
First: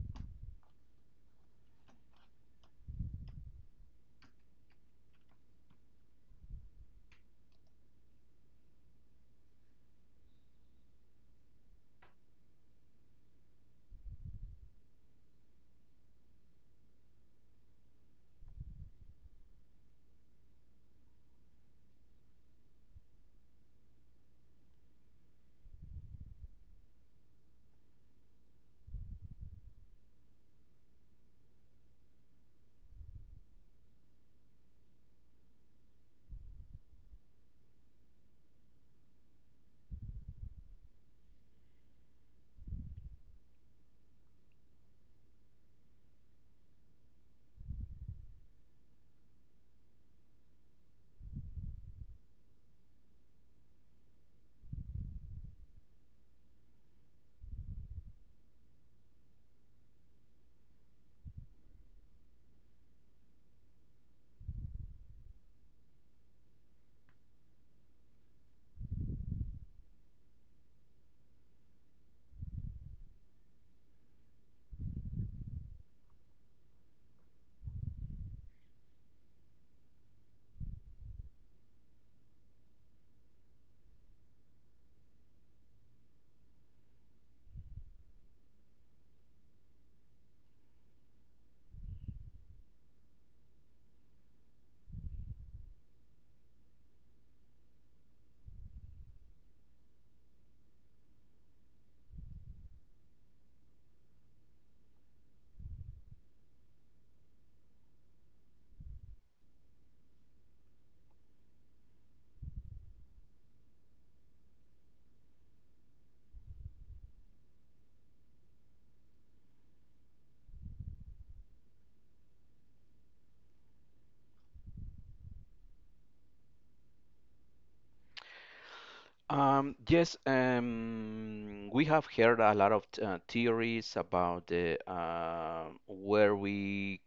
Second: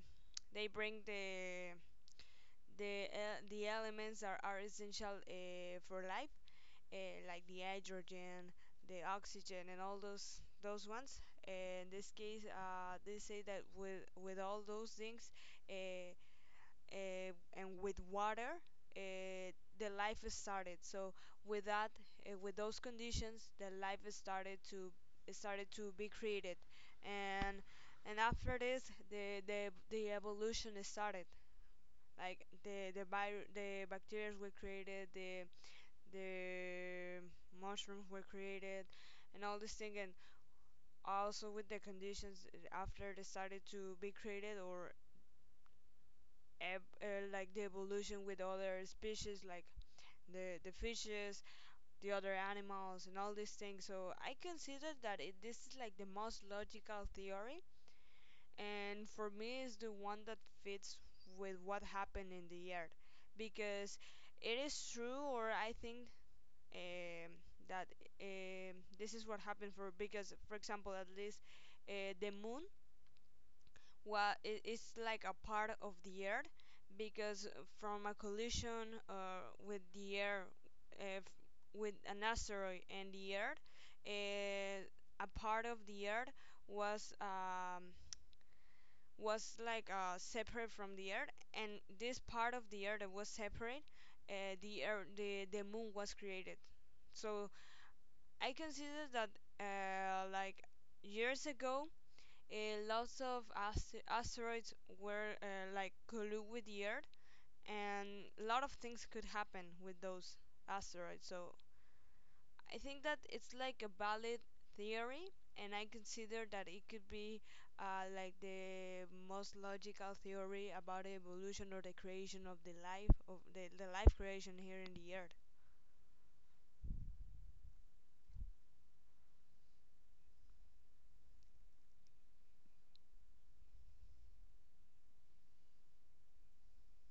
A: they bring the the elements that are essential, for life, like the hydrogen, the oxygen, and all those ones. In this case, they say that with all those things, uh, uh, and with water, uh, the life started. So with that, with those conditions, the life started to... be created. And and after this, the evolution started, like the bacteria were created, the the mushrooms were created, and all this thing. And also with the conditions, after they started to be created, or like the evolution with other species like the fishes, the other animals, and all these things. So I consider that, this is like the most logical theory, and for me, is the one that fits with what happened in the earth, because it is true, or I think, um, that, this is what happened for, because, for example, at least the moon, well, it, it's like a part of the earth, because from a collision, with the air, if with an asteroid and the earth, uh, a part of the earth was, was like, separate from the earth, and this part of the earth that was separate, the earth, the moon was created. So I consider that, like years ago, lots of asteroids were, like, collude with the Earth, and a lot of things could happen with those asteroids. So I think that it's like a valid theory, and I consider that it could be, like the most logical theory about evolution, or the creation of the life, of the life creation here in the Earth.
B: Yes, we have heard a lot of theories about the, where we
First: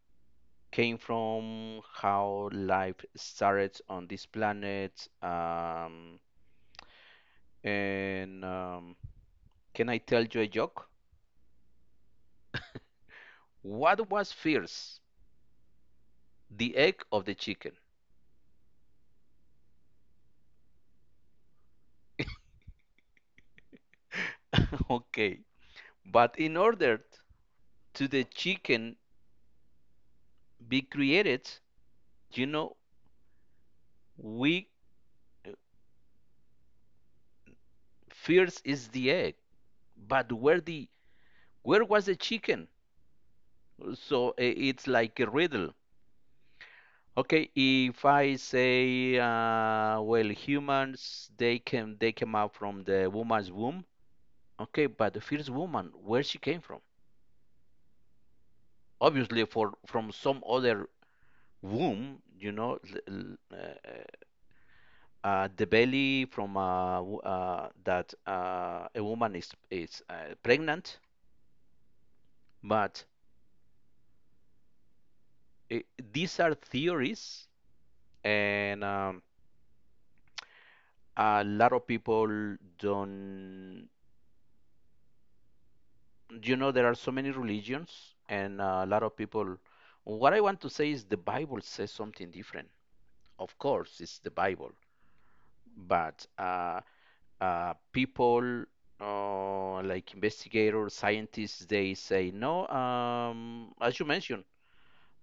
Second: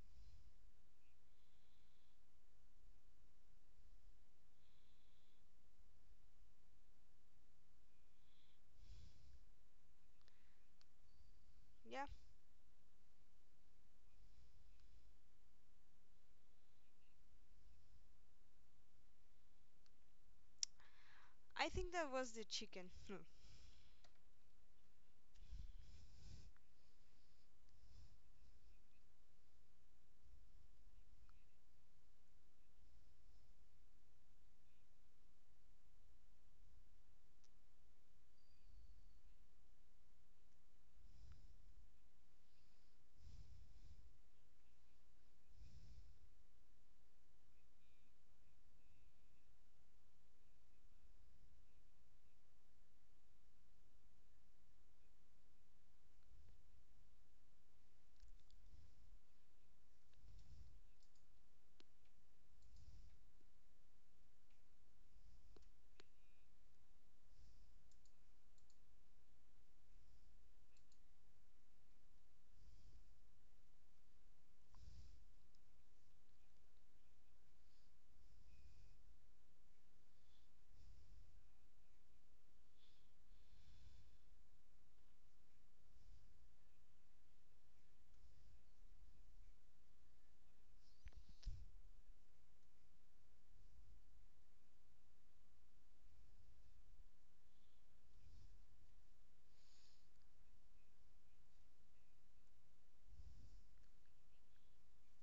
B: came from, how life started on this planet. And can I tell you a joke?
A: Yeah,
B: What was first, the egg or the chicken?
A: I think that was the chicken.
B: <laughs> Okay, but in order to the chicken be created, you know, we first is the egg, but where the, where was the chicken? So it's like a riddle. Okay, if I say, well, humans, they came out from the woman's womb. Okay, but the first woman, where she came from? Obviously, for from some other womb, uh, the belly from that a woman is pregnant. But eh, these are theories. And a lot of people don't, you know, there are so many religions, and a lot of people, what I want to say is the Bible says something different. Of course, it's the Bible. But people like investigators, scientists, they say no. Um, as you mentioned,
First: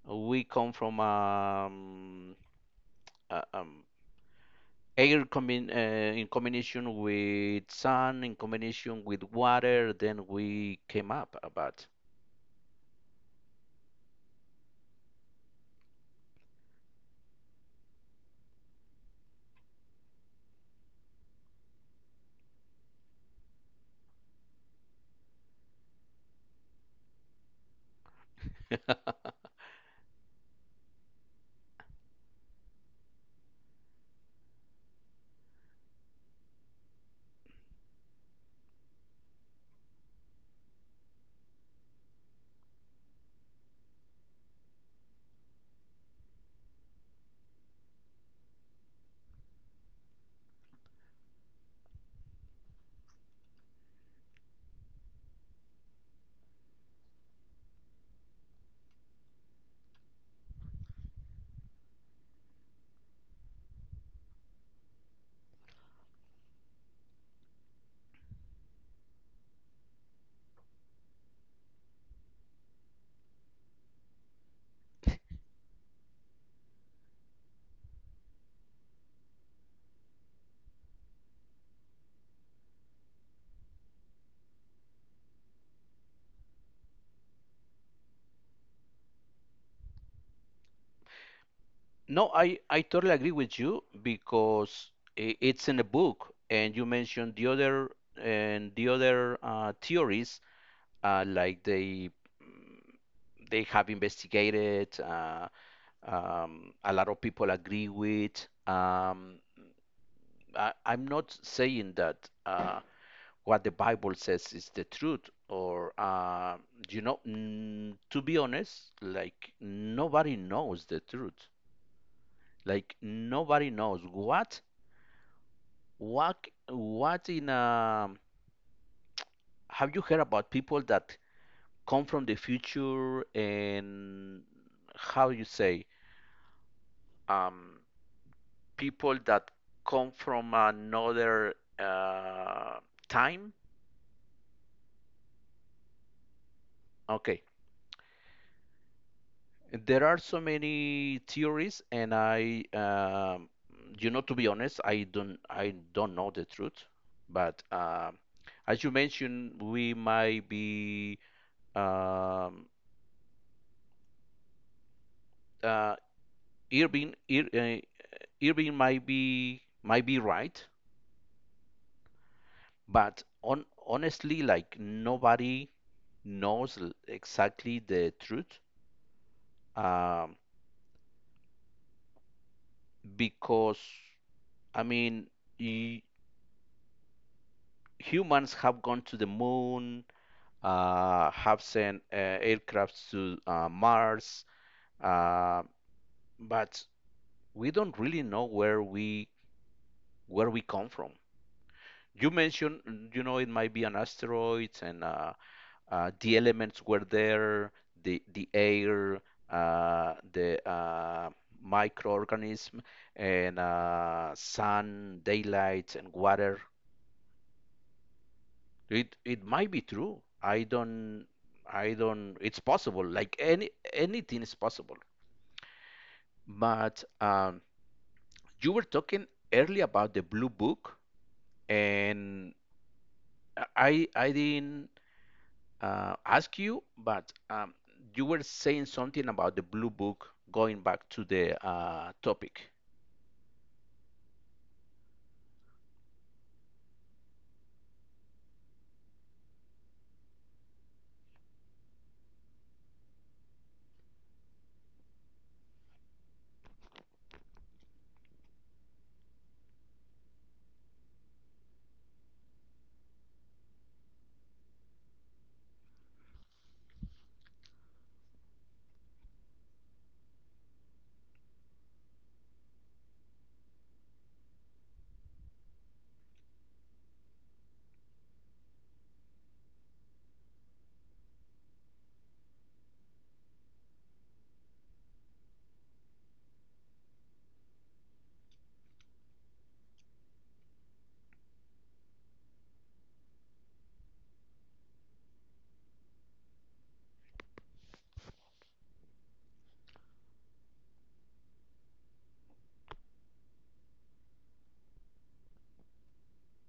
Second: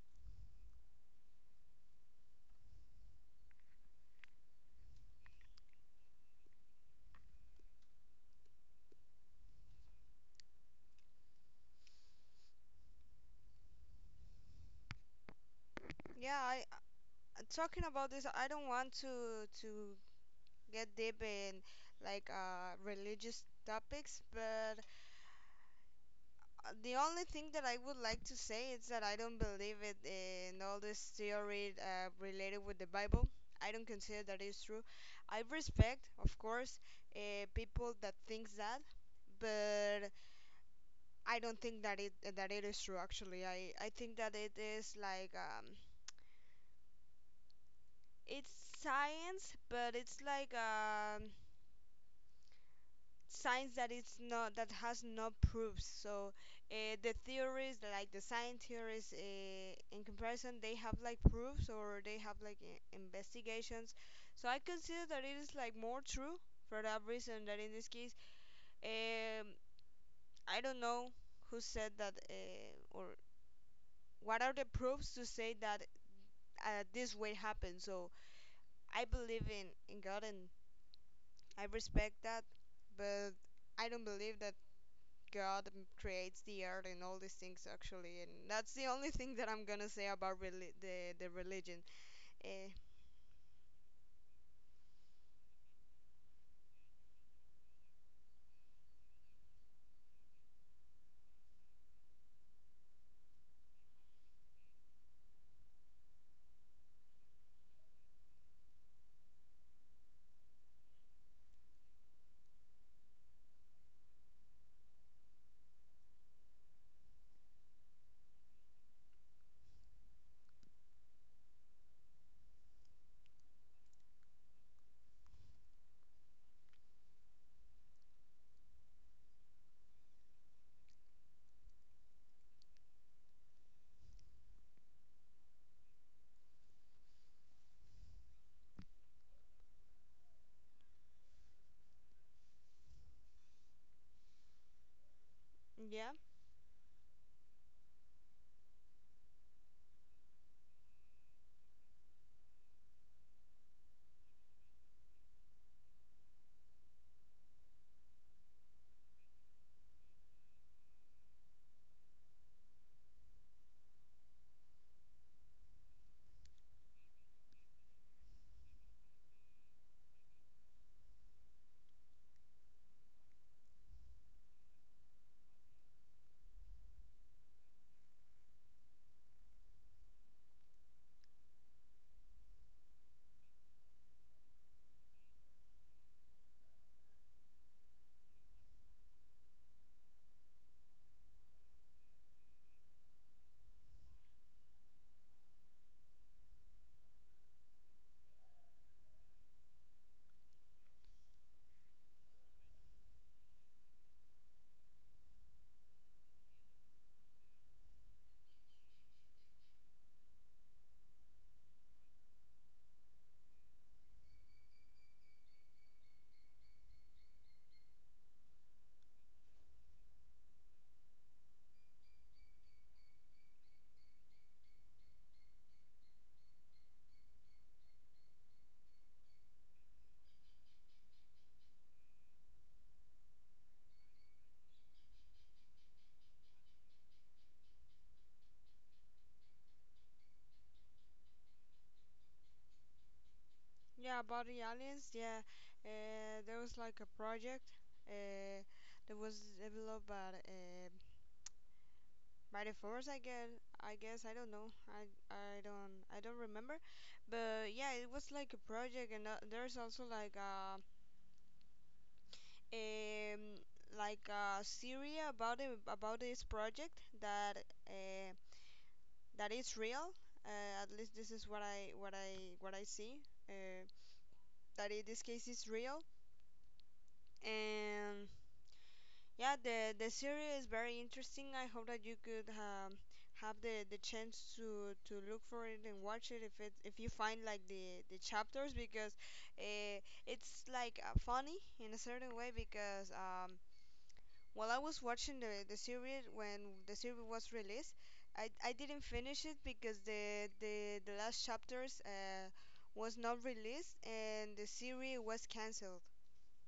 B: we come from A air combin in combination with sun, in combination with water, then we came up about.
A: <laughs> Yeah, I talking about this, I don't want to get deep in, like, religious topics, but the only thing that I would like to say is that I
B: <laughs>
A: don't believe it in all this theory, related with the Bible. I don't consider that is true. I respect, of course, people that thinks that, but I don't think that it is true. Actually, I think that it is like, it's science, but it's like, science that it's not, that has no proofs. The theories, like the science theories, in comparison, they have like proofs or they have like investigations. So I consider that it is like more true for that reason. That in this case, um, I don't know who said that or what are the proofs to say that this way happened. So I believe in God and I respect that, but I don't believe that God creates the earth and all these things actually, and that's the only thing that I'm gonna say about the religion.
B: No,
A: Uh,
B: I totally agree with you because it's in a book, and you mentioned the other, and the other theories, like they, mm, they have investigated. A lot of people agree with. I, I'm not saying that what the Bible says is the truth, or you know, mm, to be honest, like nobody knows the truth. Like nobody knows what what in a. Have you heard about people that come from the future, and how you say, um people that come from another time?
A: yeah,
B: Okay, there are so many theories, and I, you know, to be honest, I don't know the truth. But as you mentioned, we might be um, uh, Irving, Irving might be, might be right, but on honestly, like nobody knows exactly the truth, um, because, I mean, y humans have gone to the moon, have sent aircrafts to Mars, uh, but we don't really know where we, where we come from. You mentioned, mm, you know, it might be an asteroid, and the elements were there, the air, the microorganism, and sun, daylight, and water. It might be true. I don't. It's possible. Like anything is possible. But you were talking earlier about the Blue Book, and I didn't ask you, but you were saying something about the Blue Book going back to the topic.
A: yeah, about the aliens. Yeah, there was like a project uh, that was developed by the force. I guess I don't know. I don't remember, but yeah, it was like a project, and there's also um like a series about it about this project that. That is real. At least this is what I see. Uh, that in this case is real. And yeah, the series is very interesting. I hope that you could have the chance to look for it and watch it if you find like the chapters because uh, it's like funny in a certain way because while I was watching the series when the series was released, I didn't finish it because the last chapters was not released and the series was canceled.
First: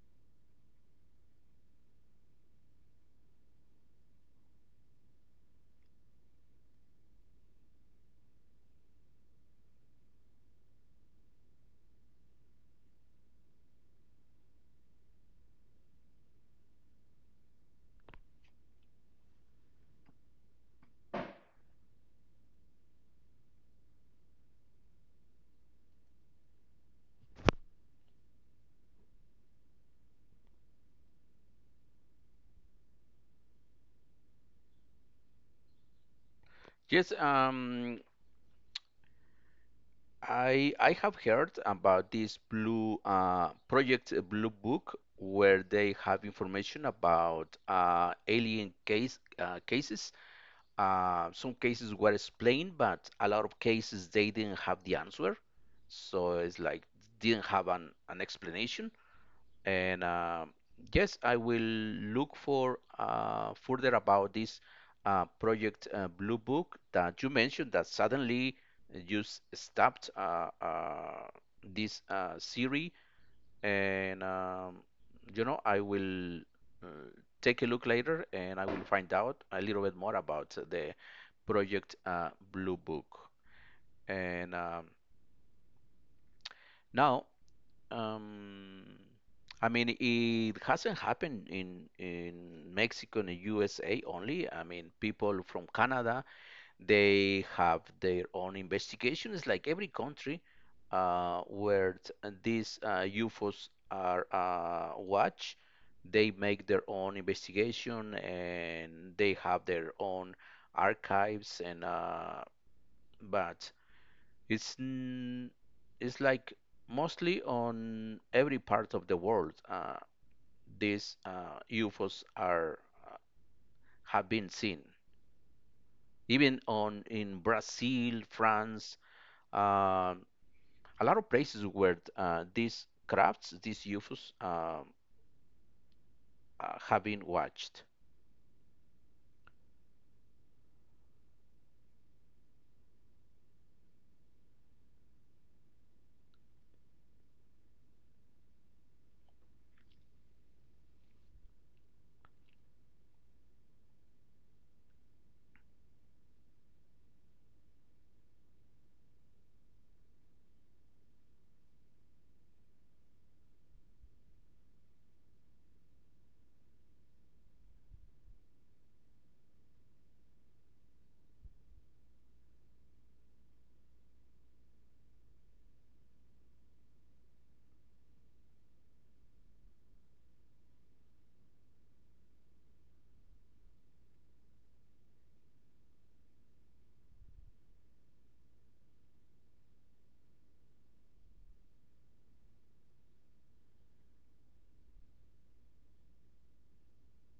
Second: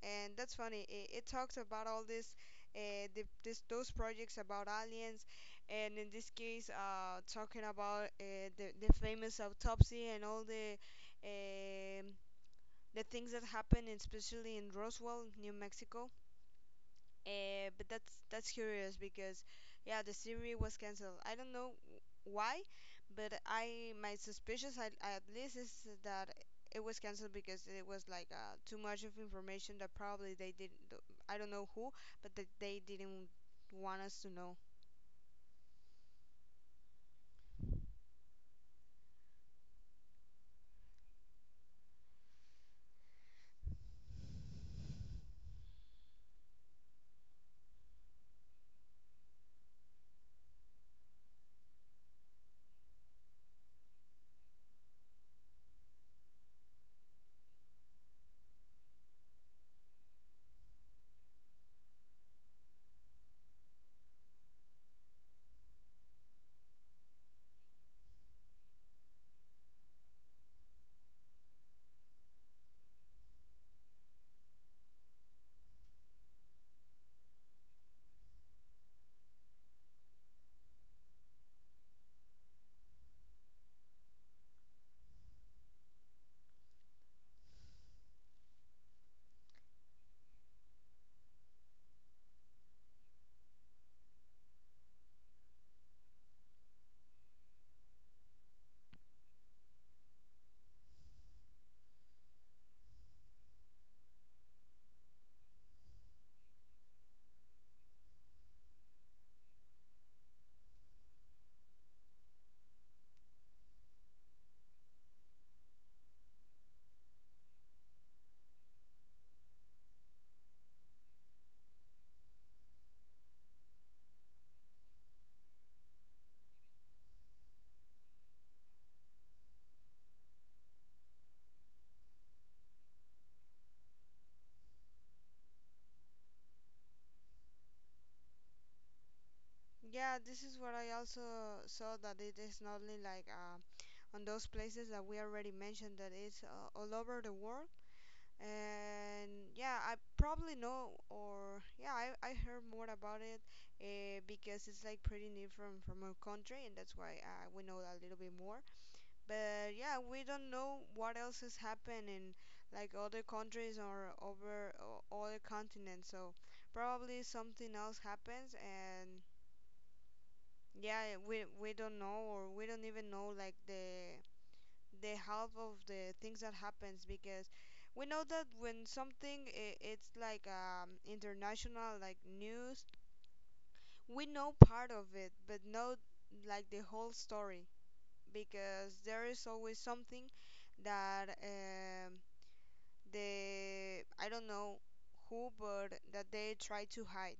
A: And that's funny. It talks about all this, this those projects about aliens, and in this case, talking about the famous autopsy and all um the things that happened, especially in Roswell, New Mexico. But that's curious because yeah, the series was canceled. I don't know why, but I my suspicious at least is that it was canceled because it was like too much of information that probably they didn't. I don't know who, but that they didn't want us to know.
B: Yes, I have heard about this Blue Project, Blue Book, where they have information about alien cases. Some cases were explained, but a lot of cases they didn't have the answer. So it's like didn't have an explanation. And yes, I will look for further about this project, Blue Book, that you mentioned, that suddenly you stopped this series. And I will uh, take a look later and I will find out a little bit more about the Project Blue Book. And um, now, um, I mean, it hasn't happened in Mexico and USA only. I mean, people from Canada, they have their own investigations, like every country uh, where t- these UFOs are watched. They make their own investigation and they have their own archives and but It's n- it's like mostly on every part of the world. These UFOs are uh, have been seen, even on in Brazil, France, um a lot of places where these crafts, these UFOs, have been watched.
A: Yeah, this is what I also saw that it is not only like on those places that we already mentioned that it's all over the world, and yeah, I probably know, or I heard more about it because it's like pretty new from our country, and that's why we know a little bit more. But yeah, we don't know what else is happening in like other countries or over other continents. So probably something else happens, and yeah, we don't know, or we don't even know like the half of the things that happens, because we know that when something it's like international, like news, we know part of it but not like the whole story, because there is always something that the I don't know who, but that they try to hide.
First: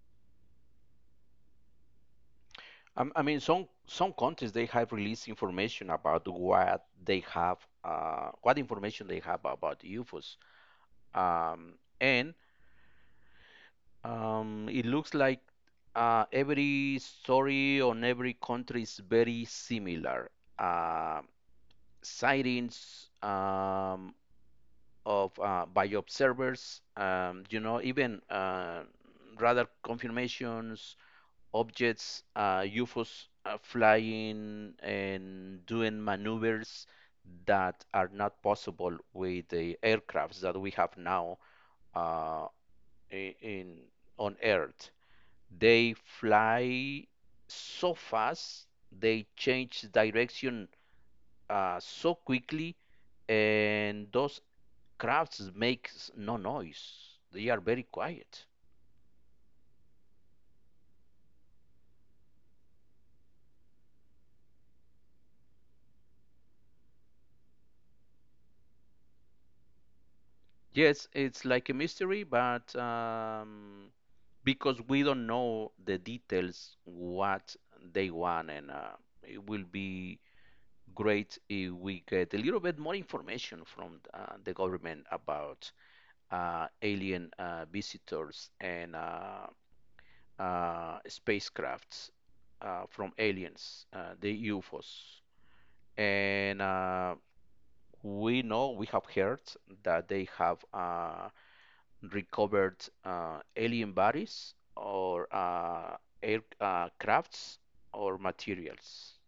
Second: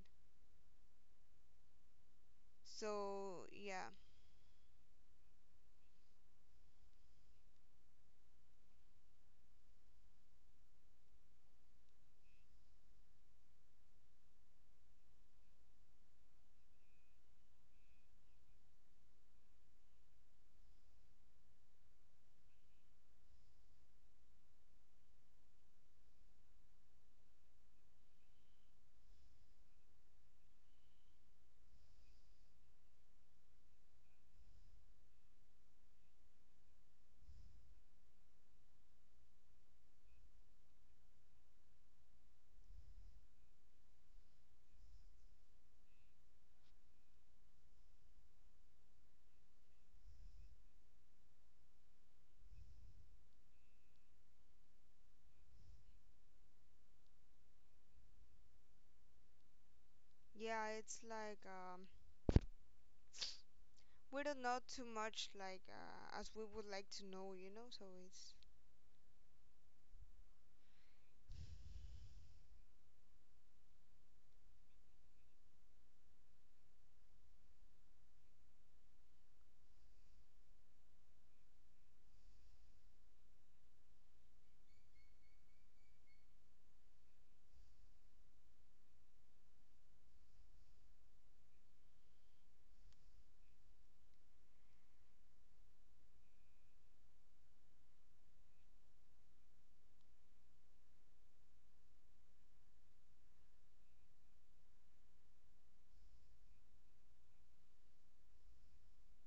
B: I mean,
A: So
B: some
A: yeah,
B: some countries they have released information about what they have, what information they have about UFOs, um, and it looks like every story on every country is very similar. Uh, sightings of by observers, you know, even radar confirmations, objects, UFOs flying and doing maneuvers that are not possible with the aircrafts that we have now, uh, I- in on Earth. They fly so fast, they change direction so quickly, and those crafts make no noise. They are very quiet.
A: yeah it's like we don't know too much, like as we would like to know. So it's.
B: Yes, it's like a mystery, but because we don't know the details what they want, and it will be great if we get a little bit more information from the government about alien visitors and spacecrafts from aliens, the UFOs. And we know, we have heard that they have recovered alien bodies or air or materials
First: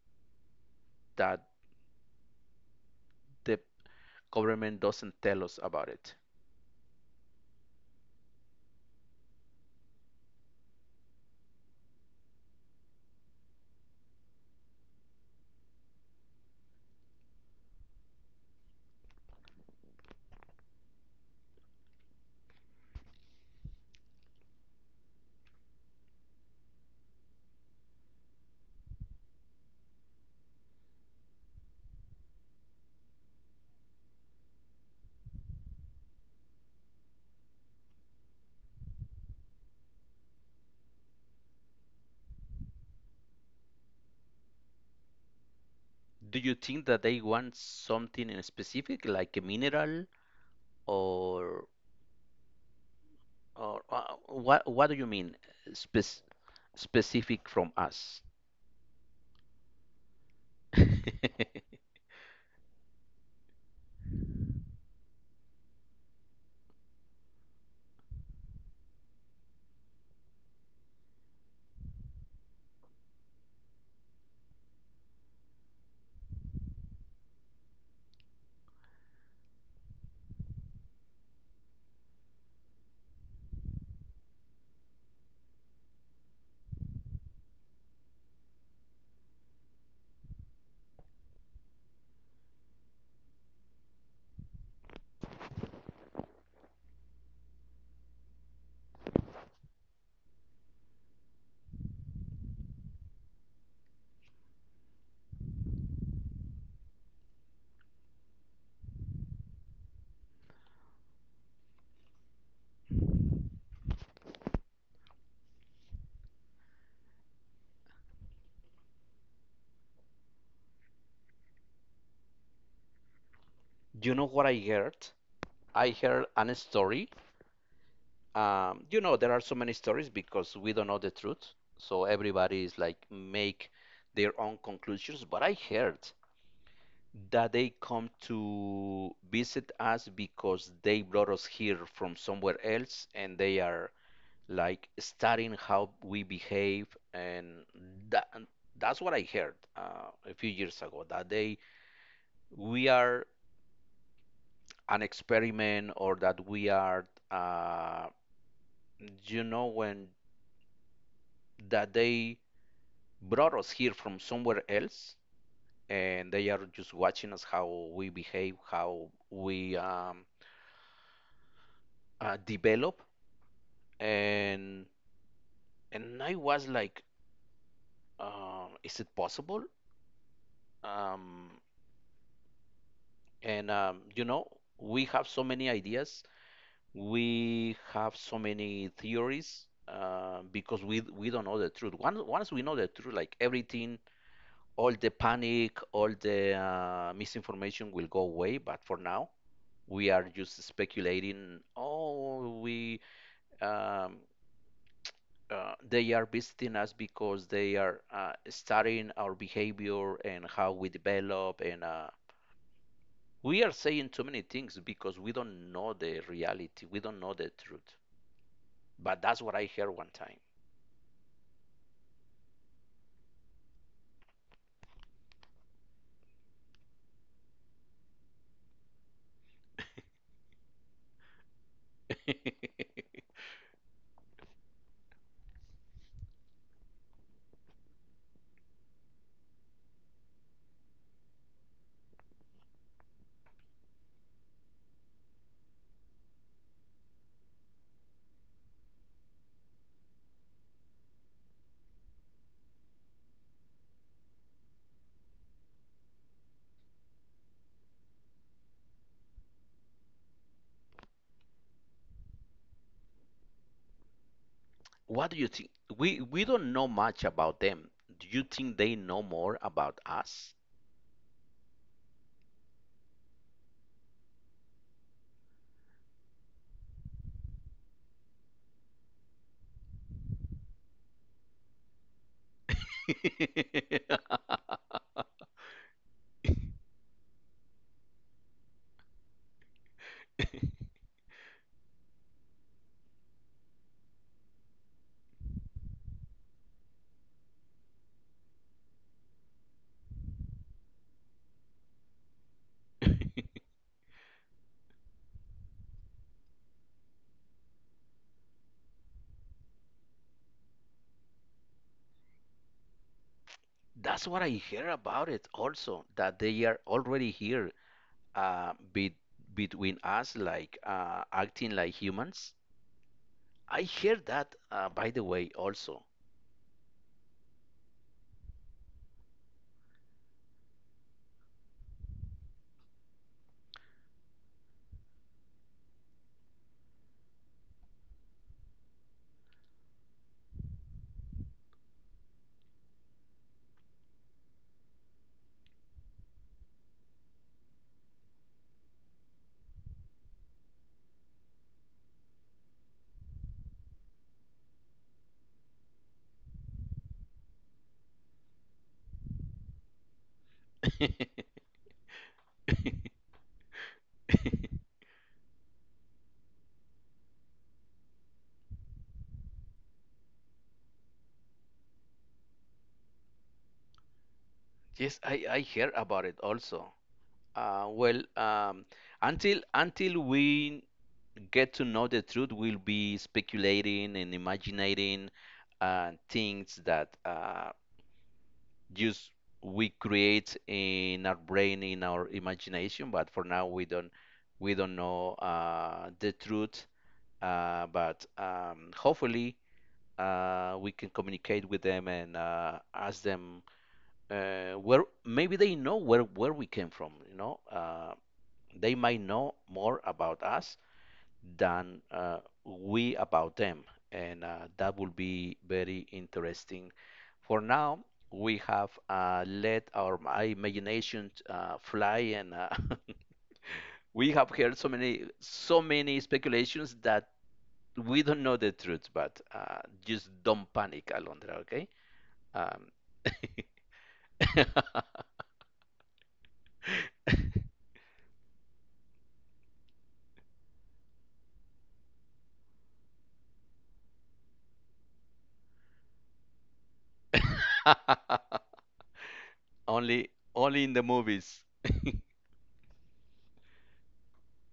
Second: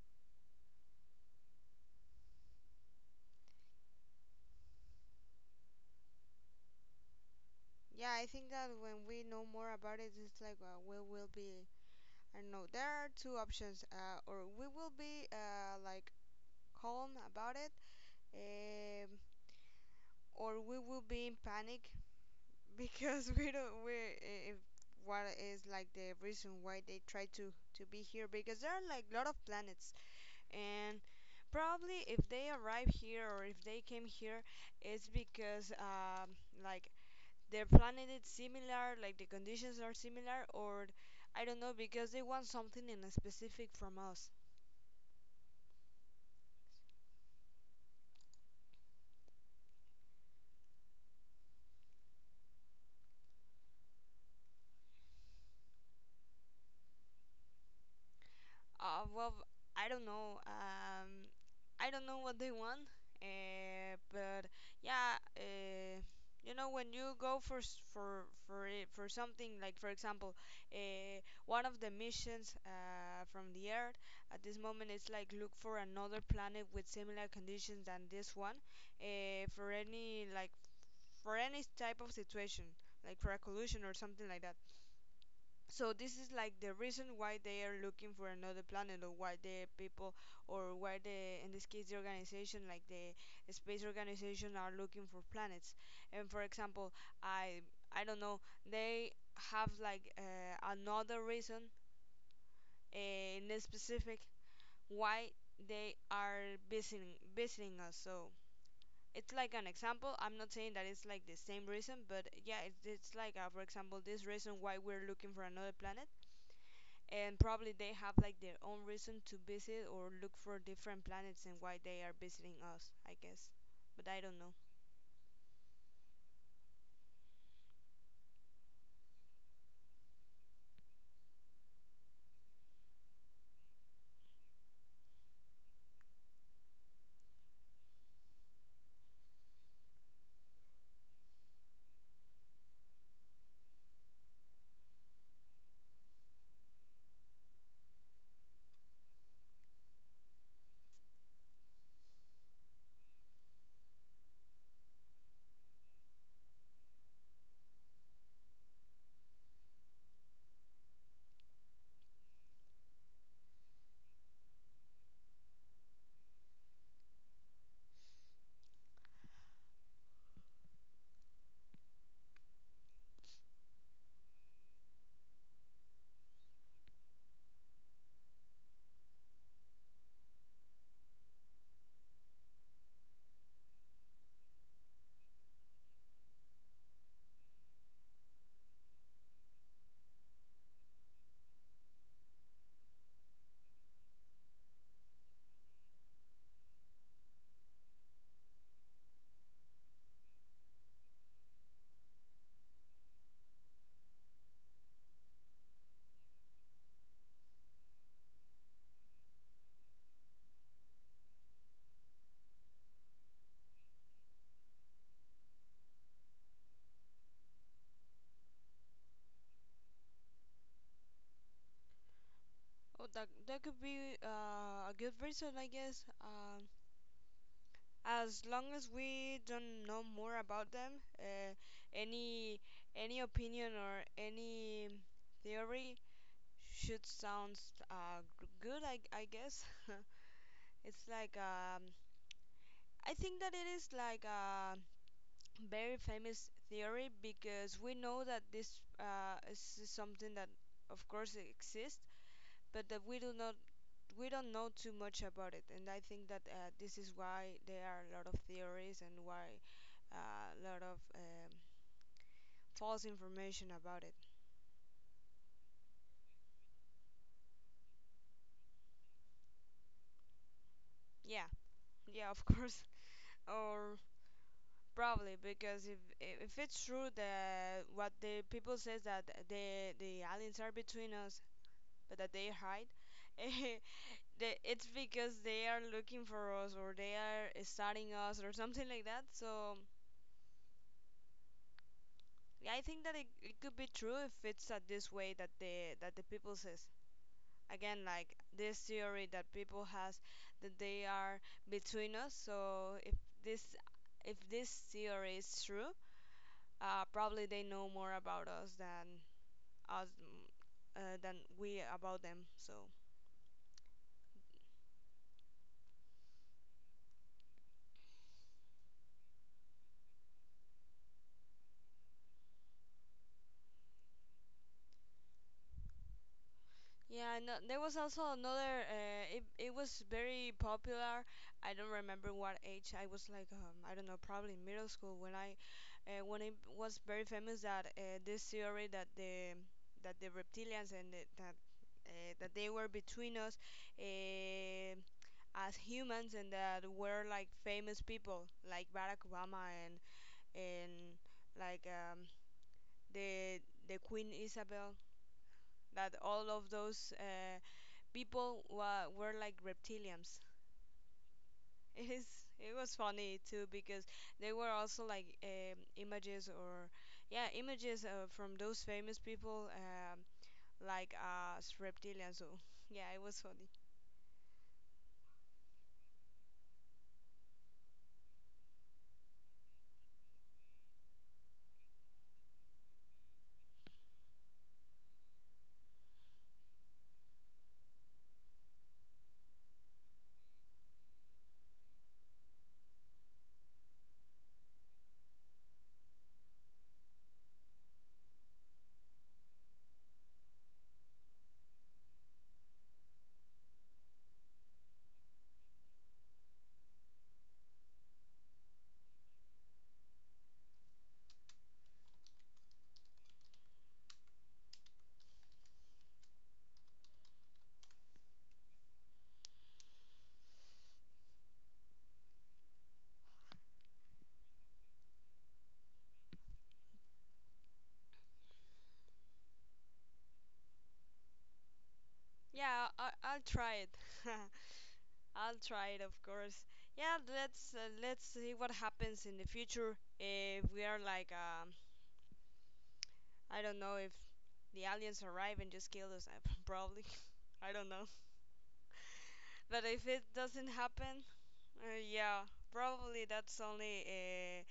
B: that the government doesn't tell us about it.
A: Yeah, I think that when we know more about it, it's like we will be. I don't know. There are two options, or we will be like calm about it, um, or we will be in panic <laughs> because we don't. If what is like the reason why they try to be here, because there are like a lot of planets, and probably if they arrive here or if they came here, it's because like their planet is similar, like the conditions are similar, or I don't know, because they want something in a specific from us.
B: Do you think that they want something in specific, like a mineral or? Or what do you mean spec specific from us?
A: Well, I don't know.
B: <laughs>
A: I don't know what they want. But yeah, you know when you go for for it, for something, like for example, one of the missions from the Earth at this moment is like look for another planet with similar conditions than this one. For any like for any type of situation, like for a collision or something like that. So this is like the reason why they are looking for another planet, or why the people, or why the, in this case, the organization, like the space organization, are looking for planets. And for example, I, I don't know, they have like another reason uh, in this specific, why they are visiting us. So it's like an example. I'm not saying that it's like the same reason, but yeah, it's like for example, this reason why we're looking for another planet, and probably they have like their own reason to visit or look for different planets, and why they are visiting us, I guess. But
B: You
A: I
B: know
A: don't
B: what
A: know.
B: I heard? I heard an story. You know, there are so many stories because we don't know the truth. So everybody is like make their own conclusions. But I heard that they come to visit us because they brought us here from somewhere else and they are like studying how we behave, and that that's what I heard a few years ago that they, we are an experiment, or that we are, you know, when that they brought us here from somewhere else and they are just watching us how we behave, how we develop. and and I was like is it possible? Um, And You know, we have so many ideas, we have so many theories because we don't know the truth. Once we know the truth, like everything, all the panic, all the misinformation will go away. But for now, we are just speculating. Oh, we um, they are visiting us because they are studying our behavior and how we develop and. We are saying too many things because we don't know the reality. We don't know the truth. But that's what I heard one time.
A: Oh, that could be a good reason, I guess. As long as we don't know more about them, any
B: <laughs>
A: any opinion or any theory should sounds good, I guess. <laughs> It's like I think that it is like a very famous theory, because we know that this is something that of course exists, but that we do not we don't know too much about it. And I think that this is why there are a lot of theories, and why a lot of false information about it.
B: What do you think? We don't know much about them. Do you think they know more about us?
A: Yeah, yeah, of course. <laughs> Or probably, because if it's true that what the people says, that the aliens are between us, but that they hide, <laughs>
B: <laughs>
A: the, it's because they are looking for us, or they are studying us, or something like that. So yeah, I think that it could be true if it's this way that the people says. Again, like this theory that people has, that they are between us. So this if this theory is true, uh, probably they know more about us than us mm, than we about them. So
B: That's what I hear about it also, that they are already here uh, be, between us, like acting like humans. I hear that, by the way, also.
A: yeah, no, there was also another. It it was very popular. I don't remember what age. I was like I don't know, probably in middle school when I when it was very famous that this theory that the reptilians and that that they were between us. Uh, as humans, and that were like famous people, like Barack Obama, and like the the Queen Isabel, that all of those people were like reptilians. <laughs> It is it was funny too because they were
B: <laughs>
A: also like images or yeah, images from those famous people like reptilians. So <laughs> yeah, it was funny.
B: Yes, I hear about it also. Uh, well, um, until we get to know the truth, we'll be speculating and imagining things that just we create in our brain, in our imagination. But for now, we don't know the truth. But Hopefully, we can communicate with them and ask them where, maybe they know where we came from. You know, they might know more about us than we about them, and that will be very interesting. For now, we have let our imagination fly, and <laughs> we have heard so many so many speculations that we don't know the truth. But just don't panic, Alondra. Okay. Um,
A: Yeah, I, I'll try it. <laughs> I'll try it, of course. Yeah, let's see what happens in the future if we are like I don't know, if the aliens arrive and just kill us. <laughs> Probably. I don't know.
B: <laughs>
A: But if it
B: Only,
A: doesn't
B: only in the
A: happen,
B: movies.
A: yeah, probably that's only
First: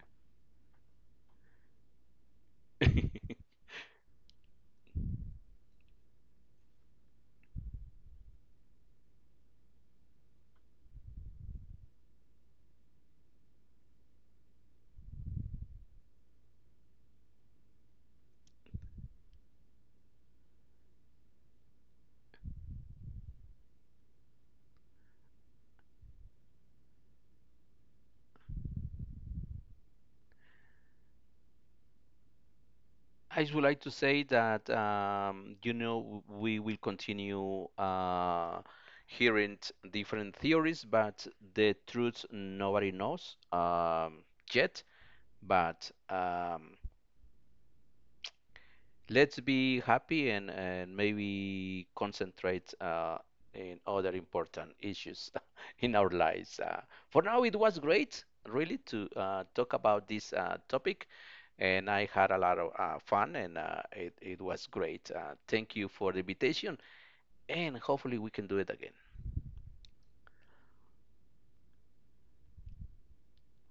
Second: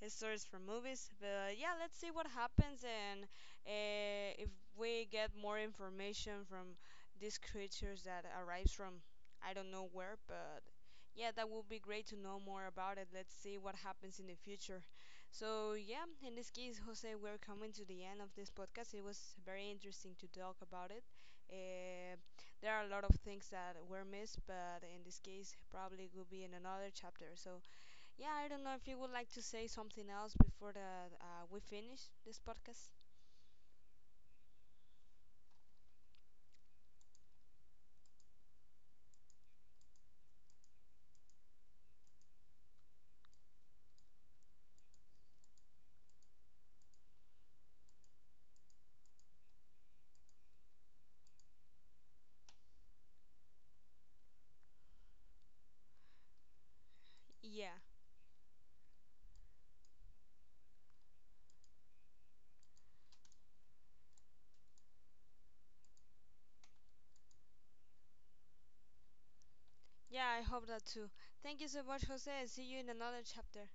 A: his stories from movies. But yeah, let's see what
B: <laughs>
A: happens.
B: I
A: And if we get more information from these creatures that arrives from I don't know where, but yeah, that would be great to know more about it. Let's see what happens in the future. So yeah, in this case, Jose, we're coming to the end of this podcast. It was very interesting to talk about it. Uh, there are a lot of things that were missed, but in this case, probably will be in another chapter. So yeah, I don't know if you would like to say something else before that we finish this podcast.
B: just would like to say that you know, we will continue hearing different theories, but the truth nobody knows yet. But Let's be happy, and maybe concentrate in other important issues <laughs> in our lives. For now, it
A: Yeah.
B: was great, really, to talk about this topic, and I had a lot of fun, and it was great. Thank you for the invitation, and hopefully, we can do it again.
A: Yeah, I hope that too. Thank you so much, Jose. See you in another chapter.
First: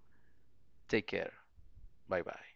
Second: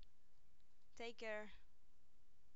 B: Take
A: Take
B: care.
A: care.
B: Bye bye.